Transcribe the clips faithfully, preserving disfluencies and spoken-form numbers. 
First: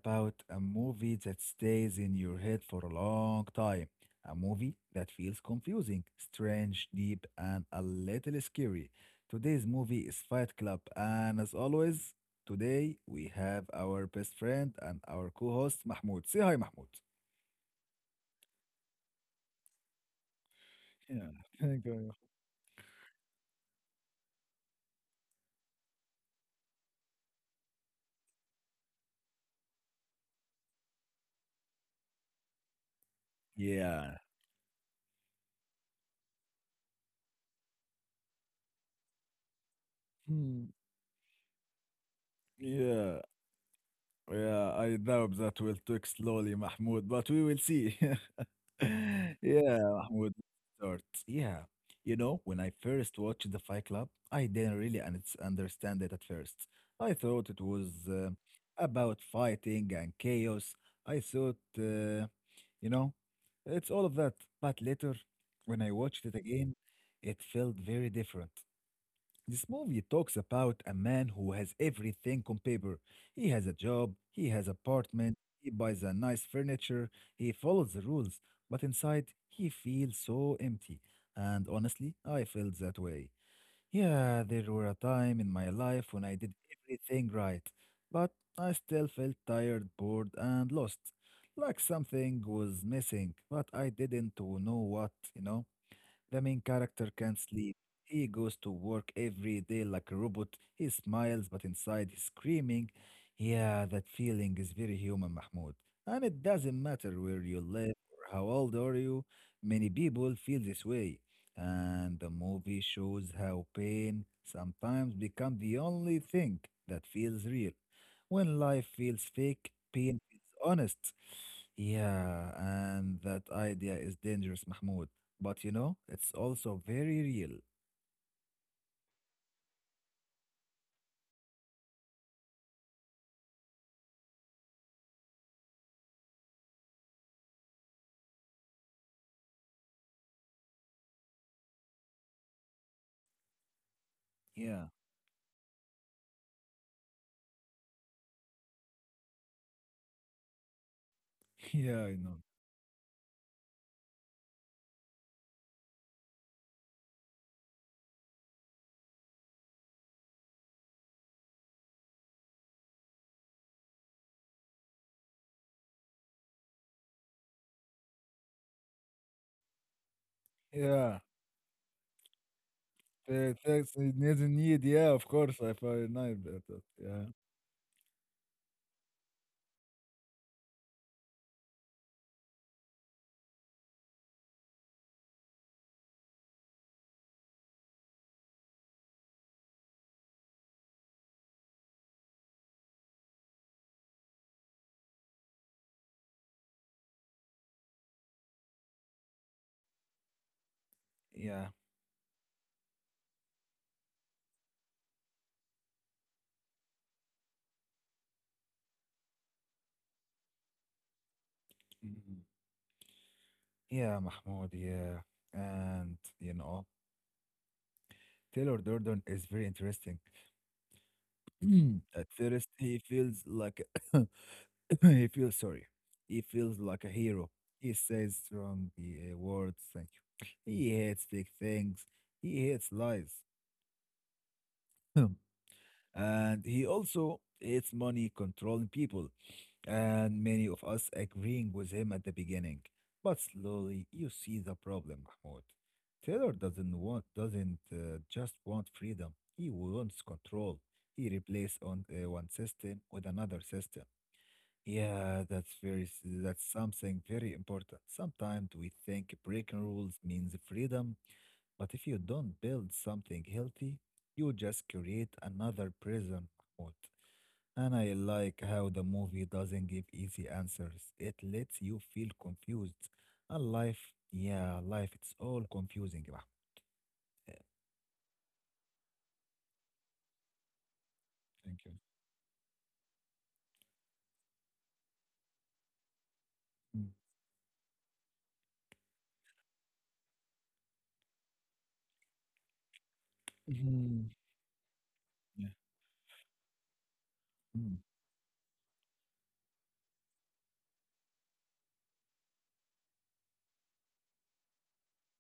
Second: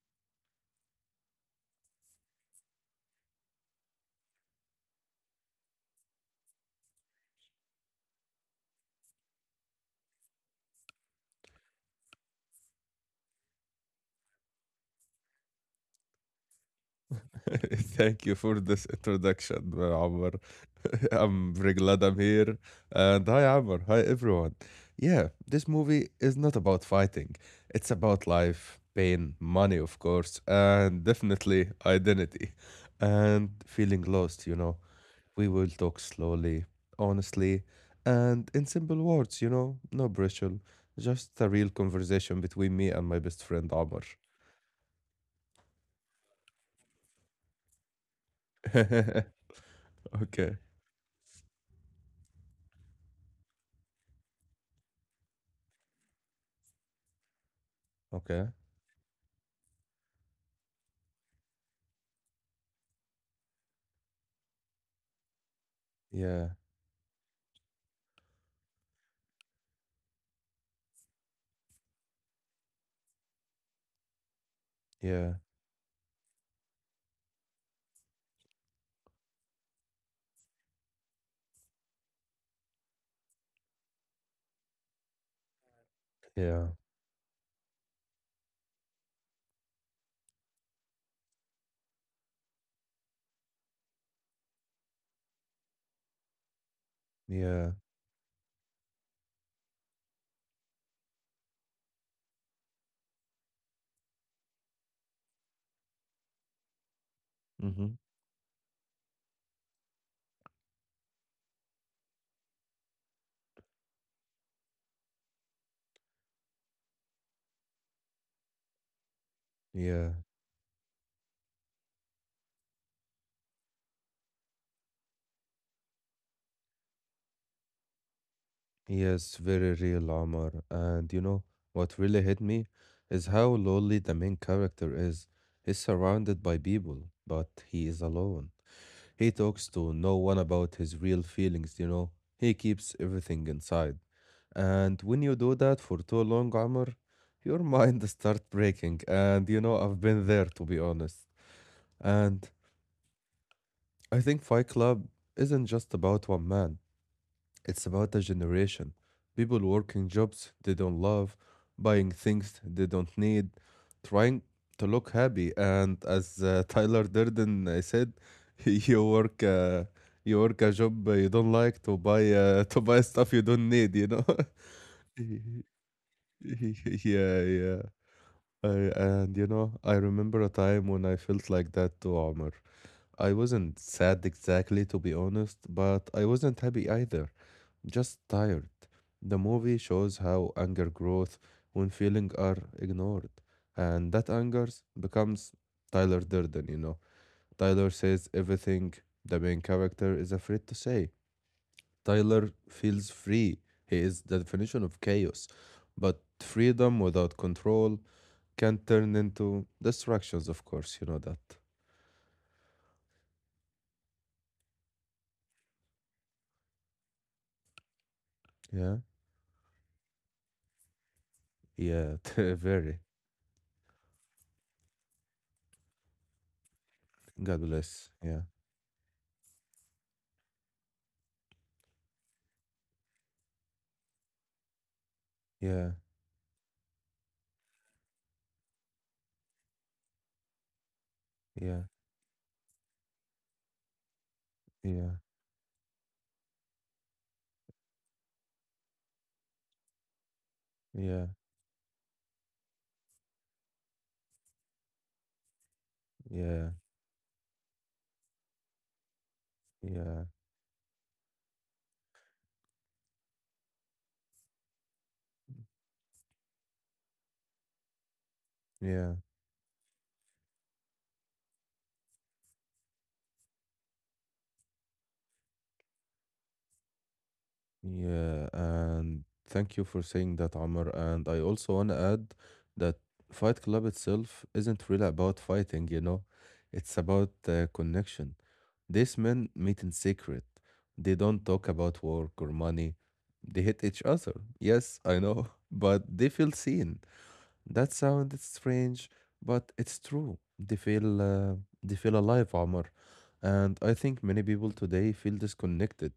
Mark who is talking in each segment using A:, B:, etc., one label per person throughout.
A: about a movie that stays in your head for a long time. A movie that feels confusing, strange, deep, and a little scary. Today's movie is Fight Club, and as always, today we have our best friend and our co host, Mahmoud. Say hi, Mahmoud.
B: Thank you for this introduction, uh, Amr. I'm
A: Yeah,
B: very glad I'm
A: thank you.
B: here. And hi, Amr. Hi, everyone. Yeah, this movie is not about fighting, it's about life, pain, money, of course, and definitely identity and feeling lost, you
A: Yeah,
B: know. We will talk slowly, honestly, and in simple words, you know, no pressure,
A: Hmm.
B: just a real conversation between me and my best friend,
A: yeah,
B: Amr.
A: yeah. I doubt that will take slowly, Mahmoud, but we will see. Yeah,
B: Okay,
A: Mahmoud, start. Yeah. You know, when I first watched The Fight Club, I didn't really un- understand it at first. I thought it
B: okay.
A: was uh, about fighting and chaos. I thought, uh, you know, it's all of that. But later,
B: Yeah,
A: when I watched it again, it felt very different. This movie talks about a man who has everything on paper. He has a job, he
B: yeah.
A: has apartment, he buys a nice furniture, he follows the rules, but inside he feels so empty. And honestly, I felt that way. Yeah, there were a time in my
B: Yeah,
A: life when I did everything right, but I still felt tired, bored, and lost. Like something was missing, but I didn't know what, you know? The main
B: yeah,
A: character can't sleep. He goes to work every day like a robot. He smiles, but inside he's screaming. Yeah, that feeling is very human, Mahmoud. And it doesn't matter
B: hmm
A: where you live or how old are you, many people feel this way. And the movie shows how pain sometimes becomes the only thing that feels real. When life feels
B: yeah.
A: fake, pain feels honest. Yeah, and that idea is dangerous, Mahmoud. But you know, it's also very real.
B: Yes, very real, Omar. And you know what really hit me is how lonely the main character is. He's surrounded by people, but he is alone. He talks to no one about his real feelings, you know. He keeps everything inside. And when you do
A: Yeah.
B: that for too long, Omar, your mind starts breaking. And you know, I've been there to be honest. And
A: Yeah, I know.
B: I think Fight Club isn't just about one man. It's about a generation. People working jobs they don't love, buying things they don't need, trying to look happy. And as uh, Tyler Durden uh, said, you work uh, you work a job uh, you don't like
A: Yeah.
B: to buy uh, to buy stuff you don't need. You know.
A: The text it doesn't need. Yeah, of course. I finite that.
B: Yeah,
A: that,
B: yeah.
A: Yeah.
B: I, and you know, I remember a time when I felt like that too, Omar. I wasn't sad exactly, to be honest, but I wasn't happy either just tired. The movie shows how anger grows when feelings are ignored. And that anger becomes Tyler Durden, you know. Tyler says everything the main character is afraid to say.
A: Yeah.
B: Tyler feels free. He is the definition of chaos. But freedom without control can turn into distractions, of course, you know that.
A: Mhm. Yeah, Mahmoud. Yeah. And, you know,
B: Yeah?
A: Taylor Durden is very interesting.
B: Yeah, very.
A: At first, he feels like he feels sorry. He feels
B: God
A: like a
B: bless.
A: hero.
B: Yeah.
A: He says strong uh, words. Thank you. He hates big things. He hates lies.
B: Yeah.
A: And he also hates money controlling people, and many of
B: Yeah.
A: us agreeing with him at the beginning. But slowly, you
B: Yeah.
A: see the problem, Mahmoud. Taylor doesn't want, doesn't uh, just want freedom. He wants
B: Yeah.
A: control. He replaces on uh, one system with another system. Yeah, that's
B: Yeah.
A: very, s- that's something very important. Sometimes we think
B: Yeah.
A: breaking rules means freedom, but if you don't build something healthy, you just create another prison. Mahmoud. And I
B: Yeah,
A: like how the movie doesn't give easy answers. It lets you feel confused. And life, yeah, life, it's all confusing. Bah. Yeah,
B: yeah, and thank you for saying that, Amr. And I also want to add
A: Thank you.
B: that Fight Club itself isn't really about fighting, you know, it's about uh,
A: Mm,
B: connection. These men meet in secret. They don't talk about work or money. They hate each other. Yes,
A: Mhm.
B: I know, but they
A: Yeah.
B: feel seen. That sounds
A: Mm,
B: strange, but it's true. They feel uh, they feel alive, Omar. And I think many people today feel disconnected.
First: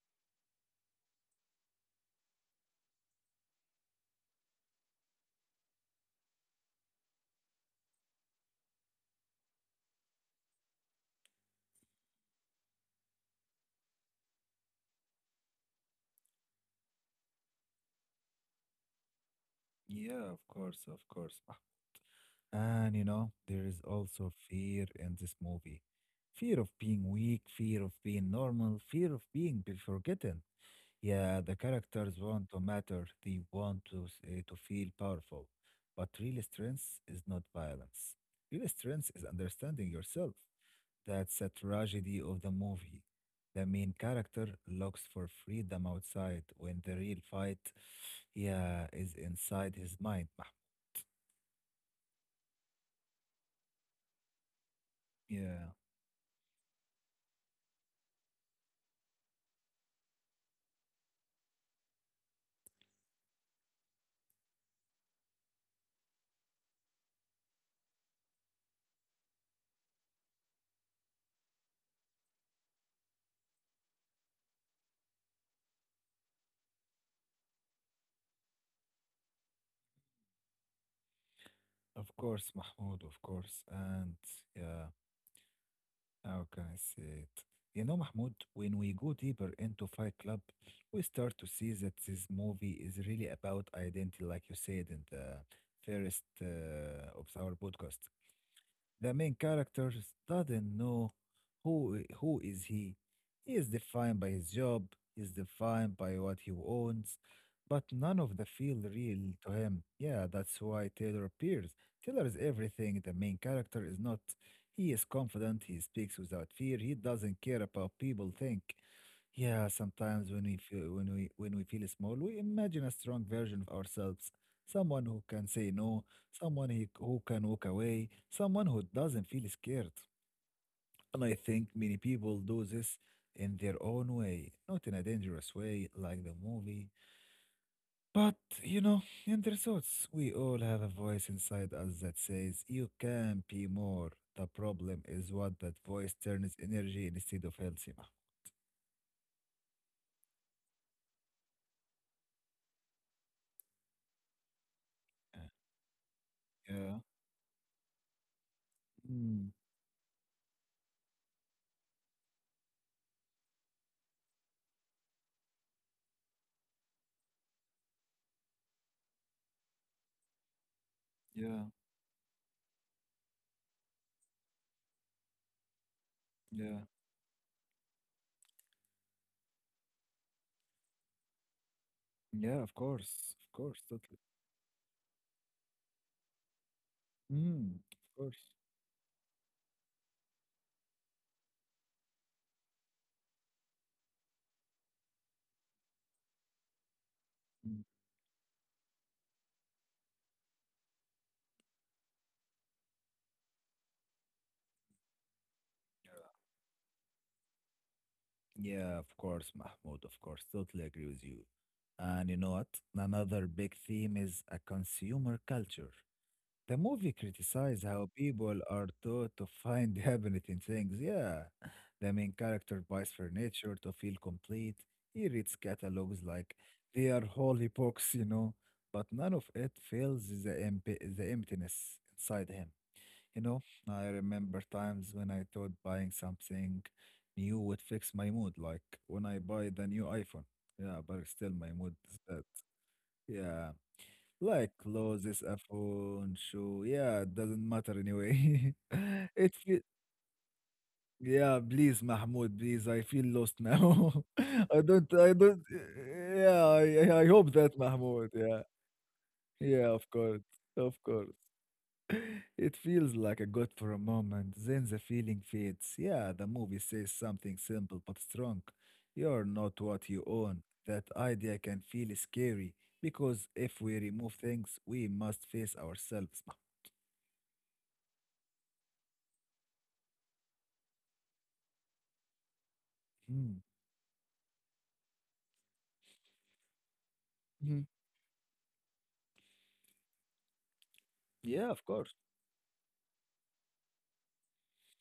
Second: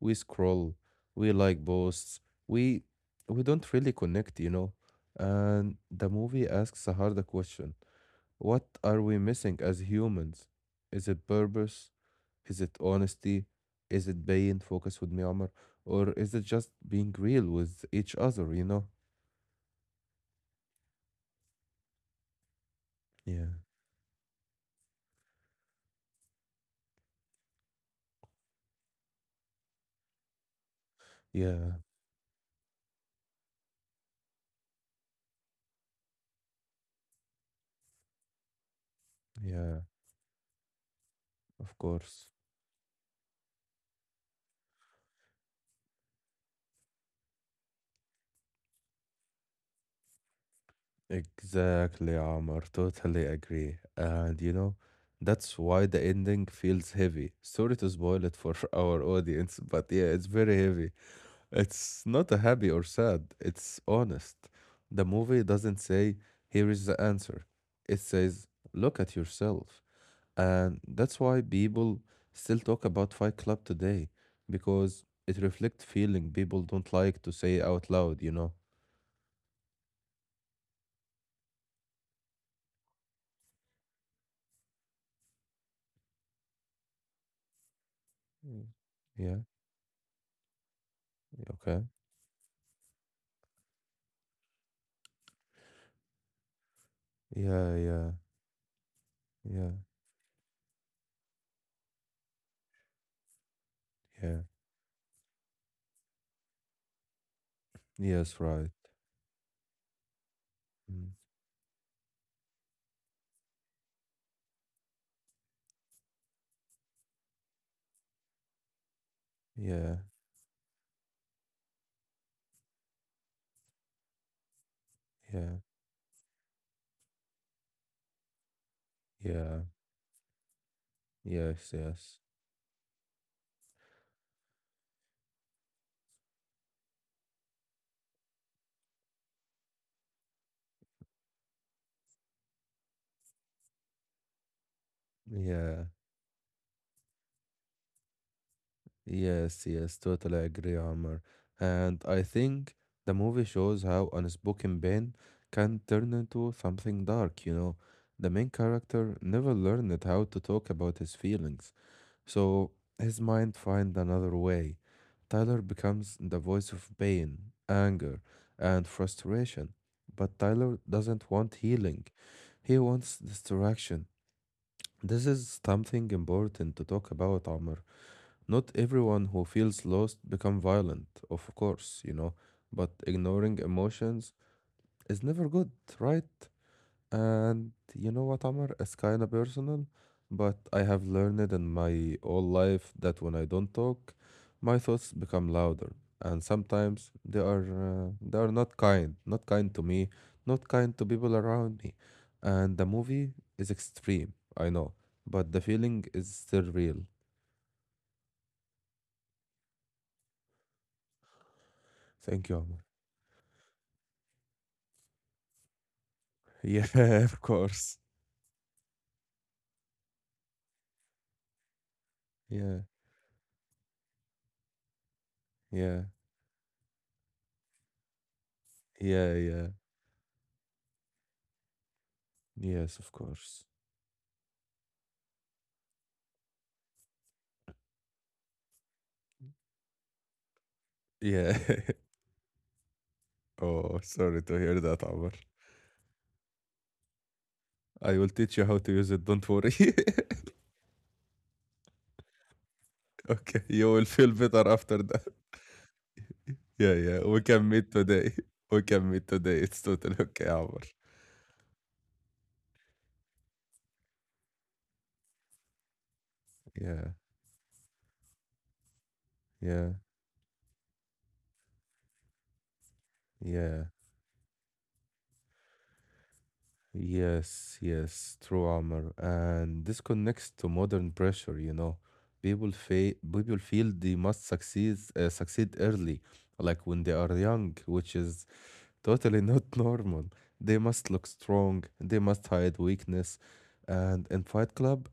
B: We scroll, we like posts, we we don't really connect, you know. And the movie asks a harder question. What are we missing as humans? Is it purpose? Is it honesty? Is it being focused with me, Omar? Or is it just being real with each other, you know?
A: Yeah, of course, of course. Bah. And you know,
B: Yeah.
A: there is also fear in this movie. Fear of being weak, fear of being normal, fear of being be- forgotten. Yeah, the
B: Yeah.
A: characters want to matter. They want to s- uh, to feel powerful. But real strength is not violence. Real strength is
B: Yeah.
A: understanding yourself. That's a
B: Of
A: tragedy
B: course.
A: of the movie. The main character looks for freedom outside when the real fight, yeah, is inside his mind. Mah-
B: Exactly, Amar. Totally agree. And you know, that's
A: Yeah,
B: why the ending feels heavy. Sorry to spoil it for our audience, but yeah, it's very heavy. It's not a happy or sad, it's honest. The movie doesn't say, here is the answer. It says, look at yourself. And that's why people still talk about Fight Club today, because it reflects feeling people don't like to say out loud, you know?
A: of course, Mahmoud, of course. And yeah. Okay, I see it. You know, Mahmoud,
B: Mm.
A: when we go
B: Yeah,
A: deeper into Fight Club, we start to see
B: okay.
A: that this movie is really about identity, like you said in the first uh, of our
B: Yeah,
A: podcast.
B: yeah,
A: The main
B: yeah,
A: character doesn't know who who is he. He is defined by
B: yeah.
A: his job, he is defined by what he owns, but none of
B: Yes,
A: the
B: right.
A: feel real to him. Yeah, that's why
B: Mm.
A: Taylor appears. Taylor is everything. The main character is not. He is confident, he speaks without fear, he doesn't care about people think. Yeah,
B: Yeah,
A: sometimes when we feel when we when we feel small, we imagine a strong version of ourselves, someone who can
B: yeah,
A: say no, someone he, who can walk away, someone who doesn't feel
B: yeah.
A: scared. And I think
B: Yes,
A: many
B: yes.
A: people do this in their own way, not in a dangerous way like the movie. But, you know, in their thoughts, we all have a voice inside us that says, you can be more. The problem is what that
B: Yeah,
A: voice turns energy instead of health. Sima.
B: yes, yes. Totally agree, Amr. And I think the movie shows how unspoken pain
A: Uh,
B: can turn into
A: Yeah.
B: something dark, you know. The main character
A: Mm,
B: never learned how to talk about his feelings. So his mind finds another way. Tyler becomes the voice of pain, anger, and frustration. But Tyler doesn't want
A: yeah.
B: healing, he wants distraction. This is something important to
A: Yeah.
B: talk about, Amr. Not everyone who feels lost become violent, of course, you know,
A: Yeah, of
B: but
A: course. Of
B: ignoring
A: course. Totally.
B: emotions is never good, right? And
A: Mm, of
B: you know
A: course.
B: what, Amr? It's kind of personal, but I have learned in my whole life that when I don't talk, my thoughts become louder, and sometimes they are
A: Hmm.
B: uh, they are not kind, not kind to me, not kind to people around me. And the movie is extreme, I know, but the feeling is still real.
A: Yeah, of course, Mahmoud, of course. Totally agree with you. And you
B: Thank
A: know
B: you,
A: what?
B: Amr.
A: Another big theme is a consumer culture. The
B: Yeah,
A: movie
B: of
A: criticizes
B: course.
A: how people are taught to find happiness in things. Yeah. The main
B: Yeah,
A: character buys furniture to feel complete. He reads
B: yeah,
A: catalogs like they are holy books, you know, but
B: yeah,
A: none of
B: yeah.
A: it fills the, emp- the emptiness inside him.
B: Yes, of
A: You
B: course.
A: know, I remember times when I thought buying something new would fix my mood, like when I buy the new iPhone. Yeah, but still
B: Yeah.
A: my mood is bad. Yeah,
B: Oh, sorry to
A: like
B: hear that, Amr.
A: clothes, a phone, shoe. Yeah, it doesn't matter
B: I will teach you
A: anyway.
B: how to use it. Don't
A: It
B: worry.
A: feel, yeah, please, Mahmoud, please. I feel lost
B: Okay, you will
A: now.
B: feel better
A: I
B: after
A: don't,
B: that.
A: I don't. Yeah,
B: Yeah,
A: I,
B: yeah.
A: I I
B: We
A: hope
B: can
A: that
B: meet today.
A: Mahmoud. Yeah,
B: We can meet today. It's
A: yeah, of
B: totally
A: course,
B: okay, Amr.
A: of course. It feels like a gut for a moment, then the feeling fades. Yeah, the movie
B: Yeah,
A: says something simple but strong. You're not
B: yeah,
A: what you own. That idea can feel scary because
B: yeah.
A: if we remove things, we must face ourselves.
B: Yes, yes. True, Amr. And this connects to modern pressure. You know, people fe- people
A: Mhm.
B: feel they must succeed uh, succeed early, like when they are young,
A: Mhm,
B: which is totally not normal. They must look
A: Yeah,
B: strong,
A: of
B: they
A: course.
B: must hide weakness. And in Fight Club,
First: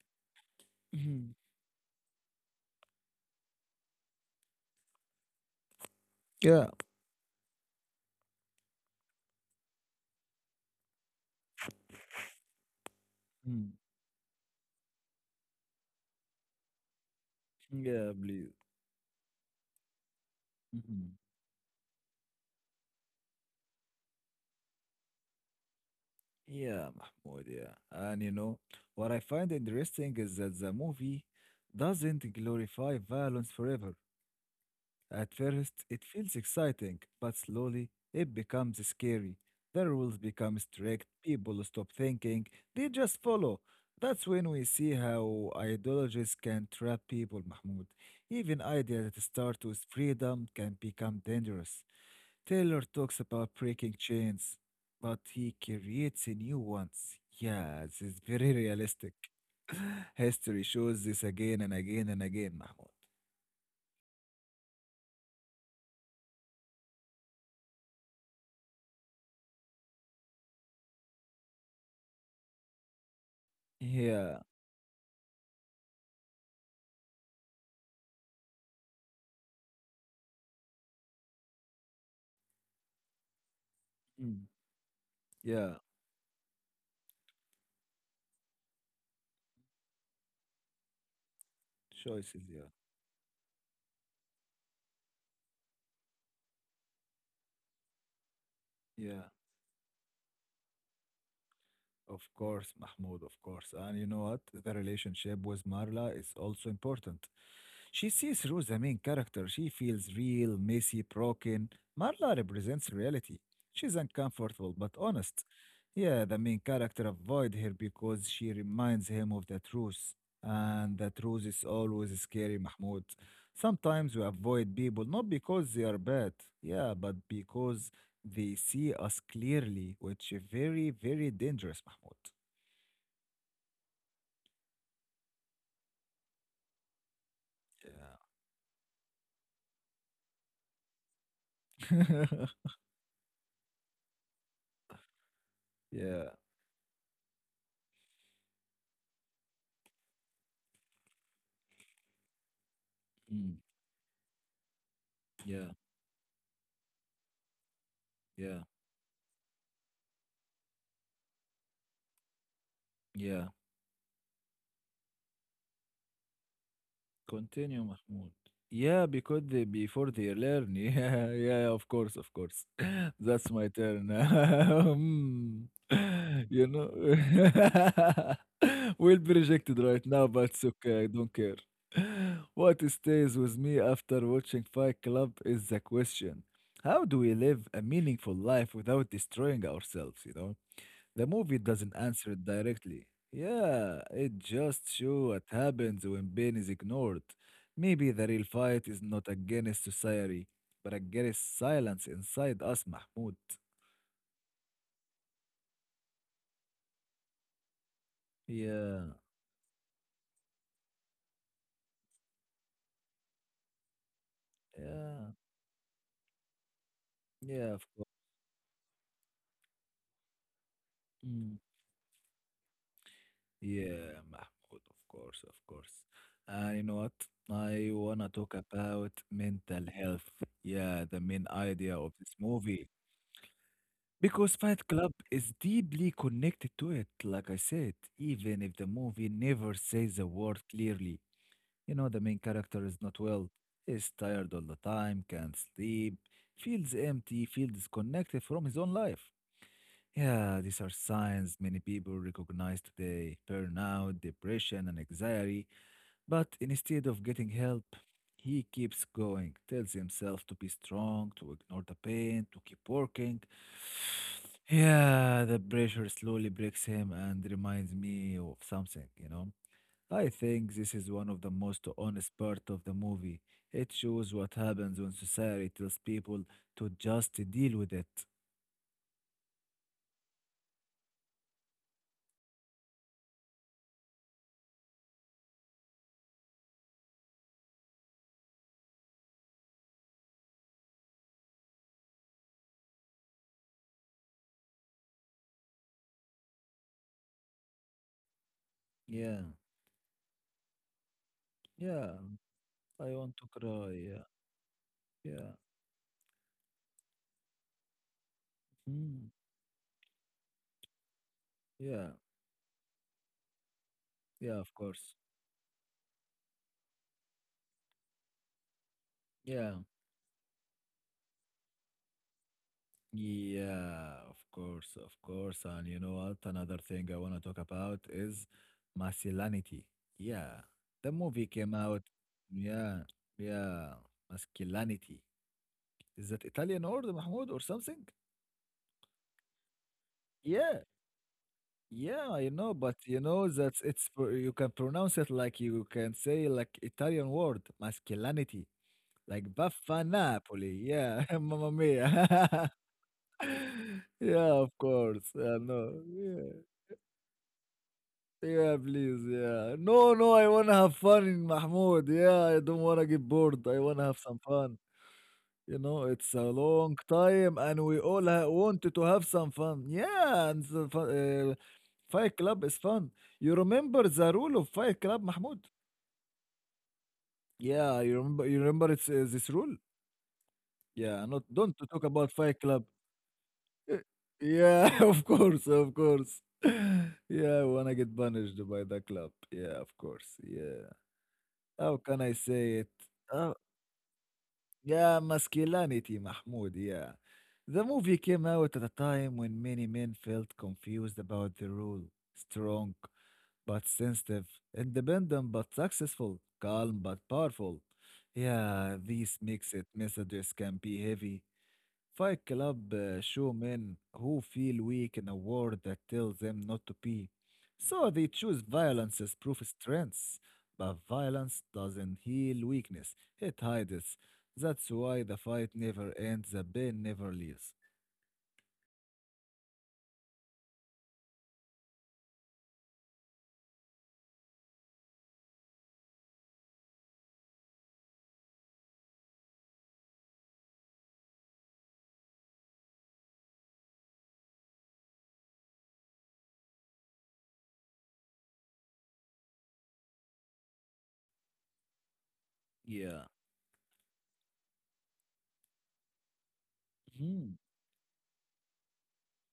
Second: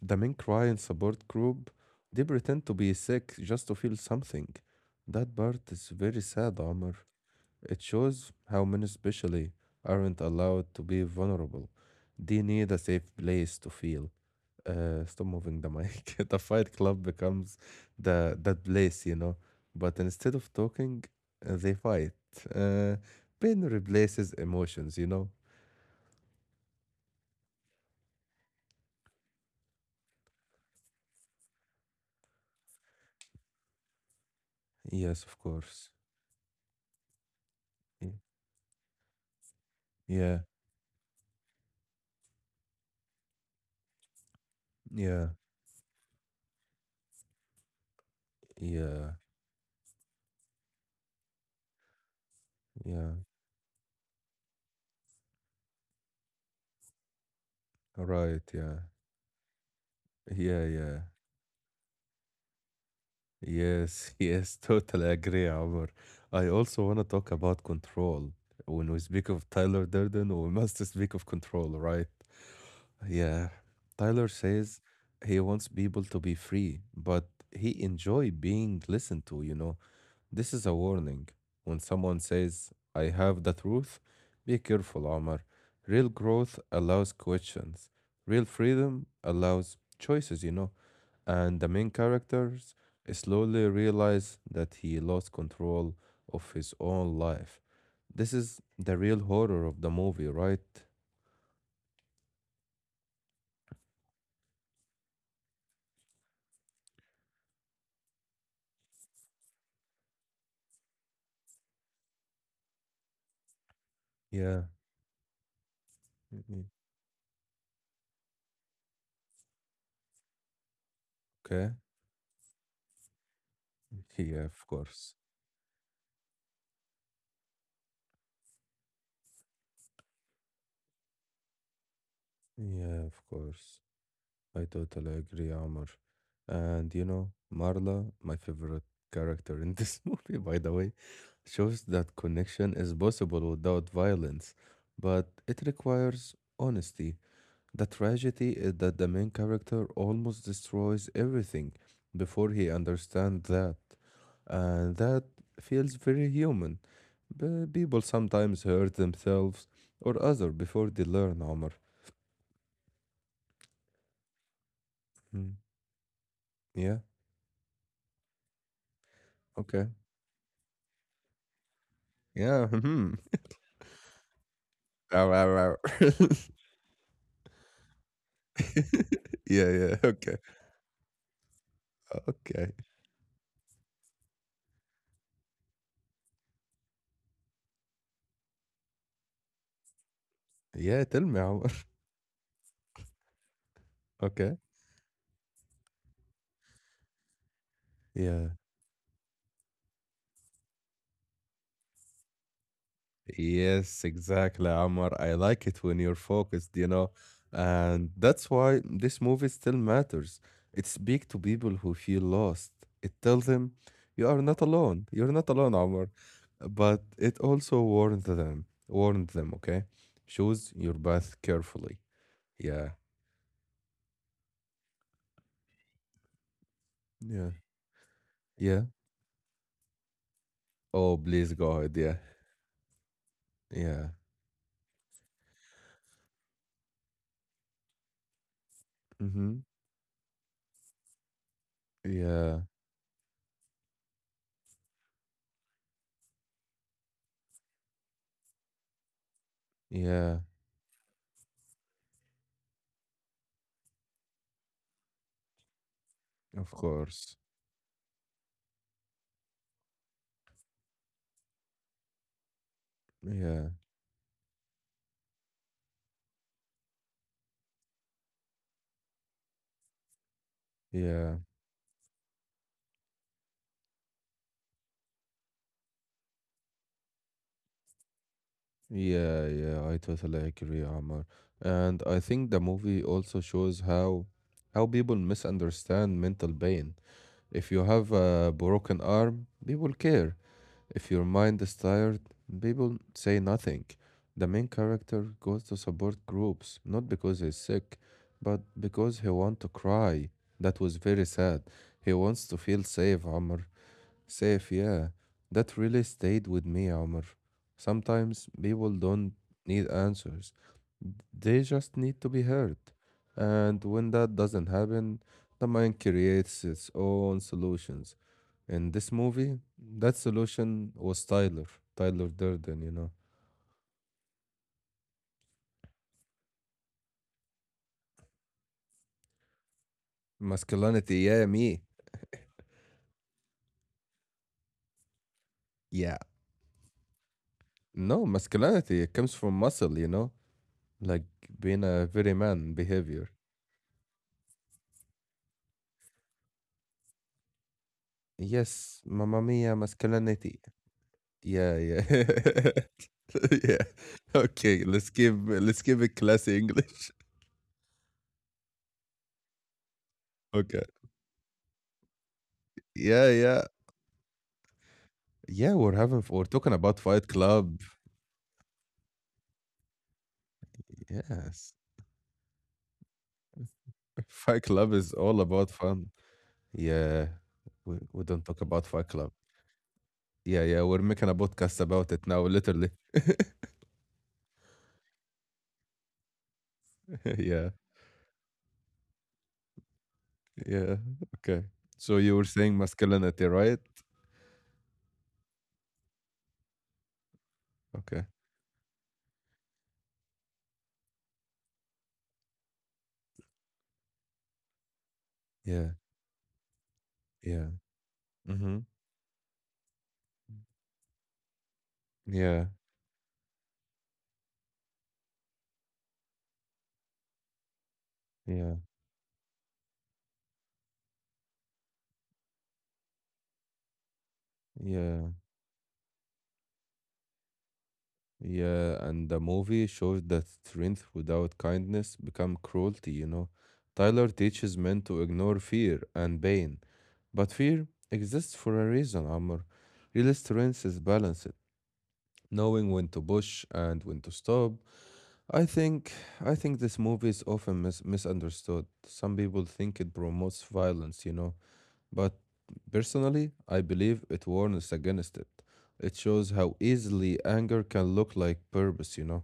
B: the main cry and support
A: Mhm.
B: group, they pretend to be sick just to feel something. That part is very sad,
A: Yeah.
B: Amr. It shows how men especially aren't allowed to be vulnerable. They need a safe place to
A: Mm,
B: feel. Uh, stop moving the mic. The fight club becomes
A: Yeah,
B: the
A: please.
B: that place, you know. But instead of talking,
A: Mhm.
B: uh, they fight. Uh, Pain replaces emotions, you know.
A: Yeah, Mahmoud, yeah. And you know, what I find interesting is that the movie doesn't glorify violence forever.
B: Yes,
A: At
B: of
A: first,
B: course.
A: it feels exciting, but slowly
B: Y-
A: it becomes scary. The rules
B: Yeah,
A: become strict, people stop thinking, they just follow. That's when we see
B: yeah,
A: how ideologies can trap people, Mahmoud. Even
B: yeah,
A: ideas that start with freedom can become dangerous. Taylor
B: yeah.
A: talks about breaking chains, but he creates a new ones. Yeah, this is
B: Right,
A: very
B: yeah,
A: realistic.
B: yeah,
A: History
B: yeah.
A: shows this again and again and again, Mahmoud.
B: Yes, yes, totally agree, Omar. I also want to talk about control. When we speak of Tyler Durden, we must speak of control, right? Yeah. Tyler
A: Yeah.
B: says he wants people to be free, but he enjoy being listened to, you know. This is a warning. When someone says, I have the truth,
A: Mm,
B: be careful, Omar.
A: yeah.
B: Real growth allows questions. Real freedom allows choices, you know. And the main
A: Choices, yeah.
B: characters slowly realize that he lost control of his own life. This is the real
A: Yeah,
B: horror of the movie, right?
A: of course, Mahmoud, of course. And you know what? The relationship with Marla is also important. She sees through the main character. She feels real, messy, broken. Marla represents reality. She's
B: Yeah.
A: uncomfortable but honest. Yeah, the
B: Mhm.
A: main character avoid her because she reminds him of the truth. And the truth
B: Okay.
A: is always scary, Mahmoud. Sometimes we
B: Yeah, of
A: avoid people
B: course.
A: not because they are bad, yeah, but because they see us clearly, which is very, very dangerous, Mahmoud.
B: Yeah, of course. I totally agree, Amr. And you know, Marla, my favorite character in this movie, by the way, shows that
A: Yeah.
B: connection is possible without violence, but it
A: yeah.
B: requires honesty. The tragedy is that the main character almost destroys everything before he understands
A: Mm.
B: that. And that
A: Yeah.
B: feels very human. But people sometimes
A: Yeah.
B: hurt themselves or other before they learn, Omar.
A: Yeah.
B: Mm. Yeah,
A: Continue, Mahmoud. Yeah, because they,
B: okay.
A: before they learn. Yeah, yeah, of course, of
B: Yeah,
A: course.
B: mhm.
A: That's my turn.
B: Wow, wow,
A: Hmm.
B: wow.
A: You know, we'll
B: Yeah,
A: be
B: yeah,
A: rejected
B: okay.
A: right now, but it's okay. I don't care.
B: Okay.
A: What stays with me after watching Fight Club is the question: How do we live a meaningful life without destroying ourselves? You know.
B: Yeah, tell
A: The
B: me,
A: movie
B: Omar.
A: doesn't answer it directly. Yeah, it
B: Okay.
A: just shows what happens when pain is ignored. Maybe the real
B: Yeah.
A: fight is not against society, but against silence inside us, Mahmoud.
B: Yes, exactly, Omar. I like it when you're focused, you know. And that's why
A: Yeah,
B: this movie still matters. It speaks to people who feel lost. It tells them you are not alone.
A: yeah,
B: You're not alone, Omar. But it
A: yeah,
B: also
A: of course.
B: warns them, warned them, okay? Choose your path
A: Mm.
B: carefully. Yeah.
A: Yeah, Mahmoud, of course, of course. And you know what?
B: Yeah.
A: I wanna talk
B: Yeah.
A: about mental health. Yeah,
B: Oh,
A: the main
B: please God.
A: idea of
B: Yeah.
A: this movie.
B: Yeah.
A: Because Fight Club is deeply connected to it, like I said, even if the movie
B: Mm-hmm.
A: never says a word clearly. You know, the main
B: Yeah.
A: character is not well, is tired all the time, can't sleep, feels empty, feels disconnected from his own life.
B: Yeah.
A: Yeah, these are signs many people recognize today burnout, depression, and anxiety. But
B: Of
A: instead of
B: course.
A: getting help, he keeps going, tells himself to be strong, to ignore the pain, to keep working.
B: Yeah.
A: Yeah, the pressure slowly breaks him and reminds me of something, you know. I think this is one
B: Yeah.
A: of the most honest part of the movie. It shows what happens when society tells people to just deal with it.
B: Yeah. Yeah. I totally agree, Amar. And I think the movie also shows how how people misunderstand mental pain. If you have a broken arm, people care. If your mind is tired, people say nothing. The main character goes to support groups, not because he's sick, but because he
A: Yeah,
B: wants to cry. That was very sad.
A: yeah,
B: He wants to feel
A: I
B: safe,
A: want to
B: Amr.
A: cry. Yeah,
B: Safe, yeah.
A: yeah,
B: That really stayed with me, Omar. Sometimes people
A: mm,
B: don't need answers. They just
A: yeah,
B: need to be heard. And when that
A: yeah,
B: doesn't
A: of course.
B: happen, the mind creates its own solutions. In this movie,
A: Yeah.
B: that solution was Tyler, Tyler Durden, you know.
A: Yeah, of course, of course. And you know what? Another thing I want to talk about is masculinity. Yeah, the
B: Masculinity,
A: movie
B: yeah,
A: came
B: me.
A: out. Yeah, yeah, masculinity.
B: Yeah.
A: Is that Italian word, Mahmoud, or something?
B: No, masculinity, it comes from muscle, you know,
A: Yeah,
B: like being a
A: yeah,
B: very
A: I know,
B: man
A: but you
B: behavior.
A: know that it's pr- you can pronounce it like you can say like Italian word, masculinity,
B: Yes,
A: like
B: mamma mia,
A: Baffa
B: masculinity.
A: Napoli. Yeah, Mamma
B: Yeah, yeah.
A: Mia.
B: Yeah.
A: Yeah, of
B: Okay, let's
A: course.
B: give
A: I
B: let's
A: know.
B: give it
A: Yeah.
B: classy English.
A: Yeah, please, yeah. No, no, I wanna
B: Okay.
A: have fun in Mahmoud. Yeah, I don't wanna get
B: Yeah,
A: bored.
B: yeah.
A: I wanna have some fun.
B: Yeah,
A: You
B: we're
A: know,
B: having
A: it's
B: f
A: a
B: we're talking
A: long
B: about Fight
A: time, and
B: Club.
A: we all ha wanted to have some fun. Yeah, and the fu uh,
B: Yes.
A: Fight Club is fun. You remember the rule of
B: Fight
A: Fight
B: Club is
A: Club,
B: all
A: Mahmoud?
B: about fun. Yeah.
A: Yeah,
B: We
A: you
B: we
A: remember.
B: don't
A: You
B: talk
A: remember
B: about
A: it's
B: Fight
A: uh,
B: Club.
A: this rule?
B: Yeah, yeah, we're
A: Yeah,
B: making a
A: not don't to
B: podcast
A: talk
B: about
A: about
B: it now,
A: Fight Club.
B: literally.
A: Uh, Yeah, of course, of course. Yeah, I
B: Yeah.
A: wanna get punished by the club. Yeah, of course. Yeah.
B: Yeah. Okay.
A: How can
B: So
A: I
B: you were
A: say
B: saying
A: it?
B: masculinity,
A: Uh,
B: right?
A: yeah, masculinity, Mahmoud, yeah. The movie
B: Okay.
A: came out at a time when many men felt confused about the rule. Strong but sensitive, independent but
B: Yeah.
A: successful, calm but
B: Yeah.
A: powerful.
B: Mhm.
A: Yeah, this makes it messages can be heavy. Fight
B: Yeah.
A: Club uh, showmen who feel weak in a world that tells them not to be. So they choose
B: Yeah.
A: violence as proof strengths. But violence doesn't heal weakness, it hides. It. That's why
B: Yeah.
A: the fight never ends, the pain never leaves.
B: Yeah, and the movie shows that strength without kindness become cruelty, you know. Tyler teaches men to ignore fear and pain, but fear exists for a reason, Amr. Real strength is balanced, knowing when to push and when to stop. I think I think this movie is often mis misunderstood. Some people think it promotes violence, you know, but
A: Yeah.
B: personally, I believe it warns against it. It shows how easily
A: Mhm.
B: anger can look like purpose, you know.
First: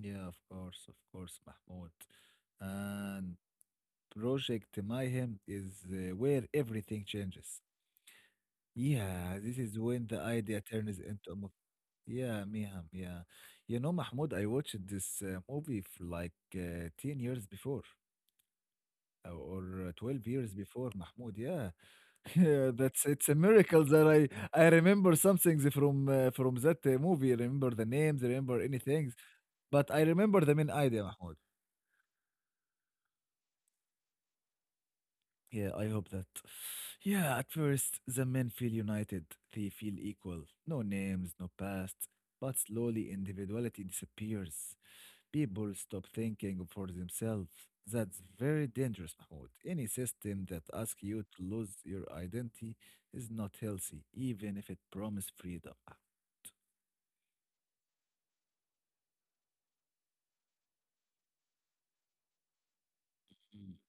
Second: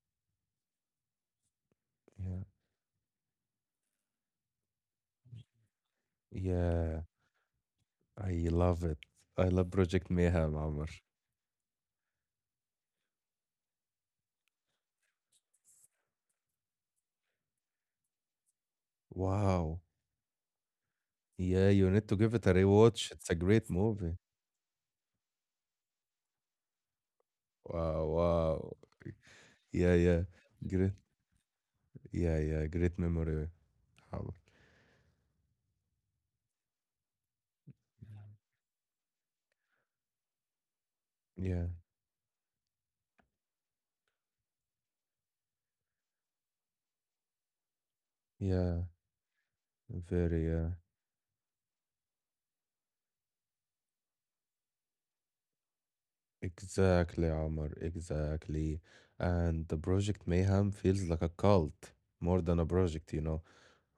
A: Yeah, of course, of course, Mahmoud.
B: Yeah.
A: And Project Mayhem is uh, where
B: Yeah.
A: everything changes.
B: I love it.
A: Yeah,
B: I
A: this
B: love
A: is when
B: Project
A: the
B: Mayhem,
A: idea
B: Amr.
A: turns into a movie. Yeah, Miham, yeah. You know, Mahmoud, I watched this uh, movie f like uh, ten years before uh, or
B: Wow.
A: uh, twelve years before, Mahmoud. Yeah.
B: Yeah, you need to give it a
A: Yeah, that's
B: rewatch.
A: it's
B: It's
A: a
B: a great
A: miracle that
B: movie.
A: I I remember some things from uh, from that uh, movie. I remember the
B: Wow,
A: names, I remember
B: wow.
A: any things, but
B: Yeah,
A: I
B: yeah.
A: remember the main
B: Great.
A: idea, Mahmoud.
B: Yeah, yeah. Great memory, Amr.
A: Yeah, I hope that. Yeah, at first the men feel united. They feel equal. No names, no
B: Yeah,
A: past, but slowly individuality disappears. People stop thinking for themselves. That's very
B: yeah.
A: dangerous, Mahmoud. Any
B: Very,
A: system that
B: yeah.
A: asks you to lose your identity is not healthy, even if it promises freedom.
B: Exactly, Amr. Exactly. And the Project Mayhem feels like a cult more than a project, you know.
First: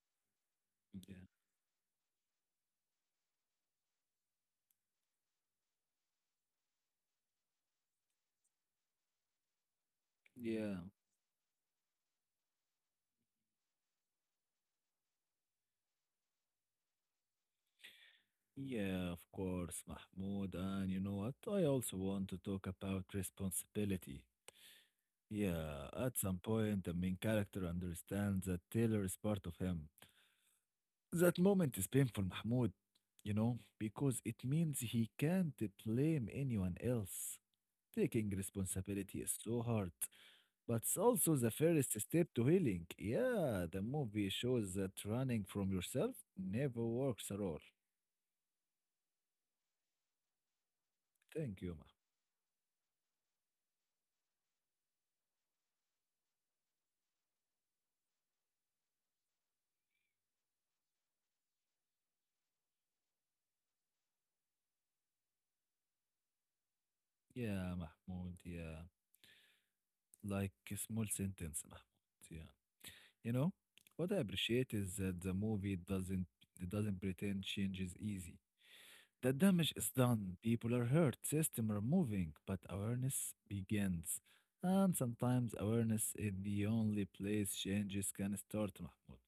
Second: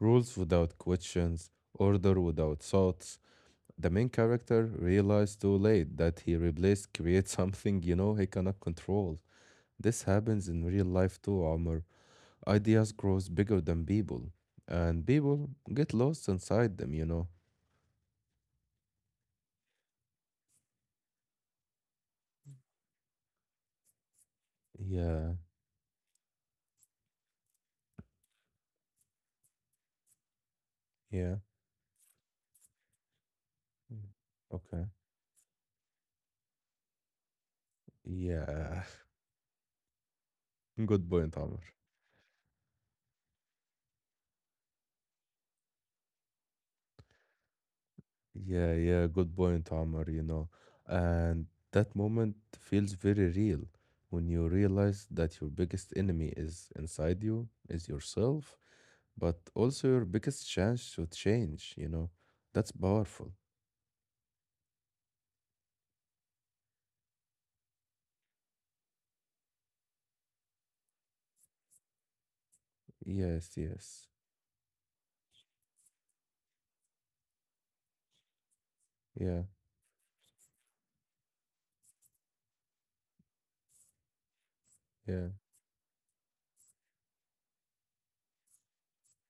B: Rules without
A: Mm,
B: questions, order without thoughts. The main character realized too late that he replaced create something you know he cannot control. This happens
A: Yeah,
B: in
A: yeah,
B: real life too, Omar. Ideas grows bigger than people, and people get lost inside them. You know.
A: yeah, of course, Mahmoud. And you know what? I also want to talk about responsibility.
B: Yeah.
A: Yeah, at some point, the main character understands that Taylor is part of him.
B: Yeah.
A: That moment is painful, Mahmoud, you know,
B: Mm,
A: because it means
B: okay.
A: he can't blame anyone else. Taking
B: Yeah.
A: responsibility is so hard, but it's
B: Good point,
A: also the
B: Omar.
A: first step to healing. Yeah, the movie shows that running from yourself never works at all.
B: Yeah. Yeah. Good point, Omar. You know, and
A: Thank you, Mahmoud.
B: that moment feels very real when you realize that your biggest enemy is inside you, is yourself. But also your biggest chance to change, you know. That's powerful.
A: Yeah, Mahmoud, yeah. Like a small sentence, Mahmoud, yeah. You know,
B: Yes, yes.
A: what I appreciate is that the movie doesn't it doesn't pretend change is easy. The
B: Yeah,
A: damage is done, people are hurt, system are moving, but awareness begins. And
B: yeah.
A: sometimes awareness is the only place changes can start, Mahmoud.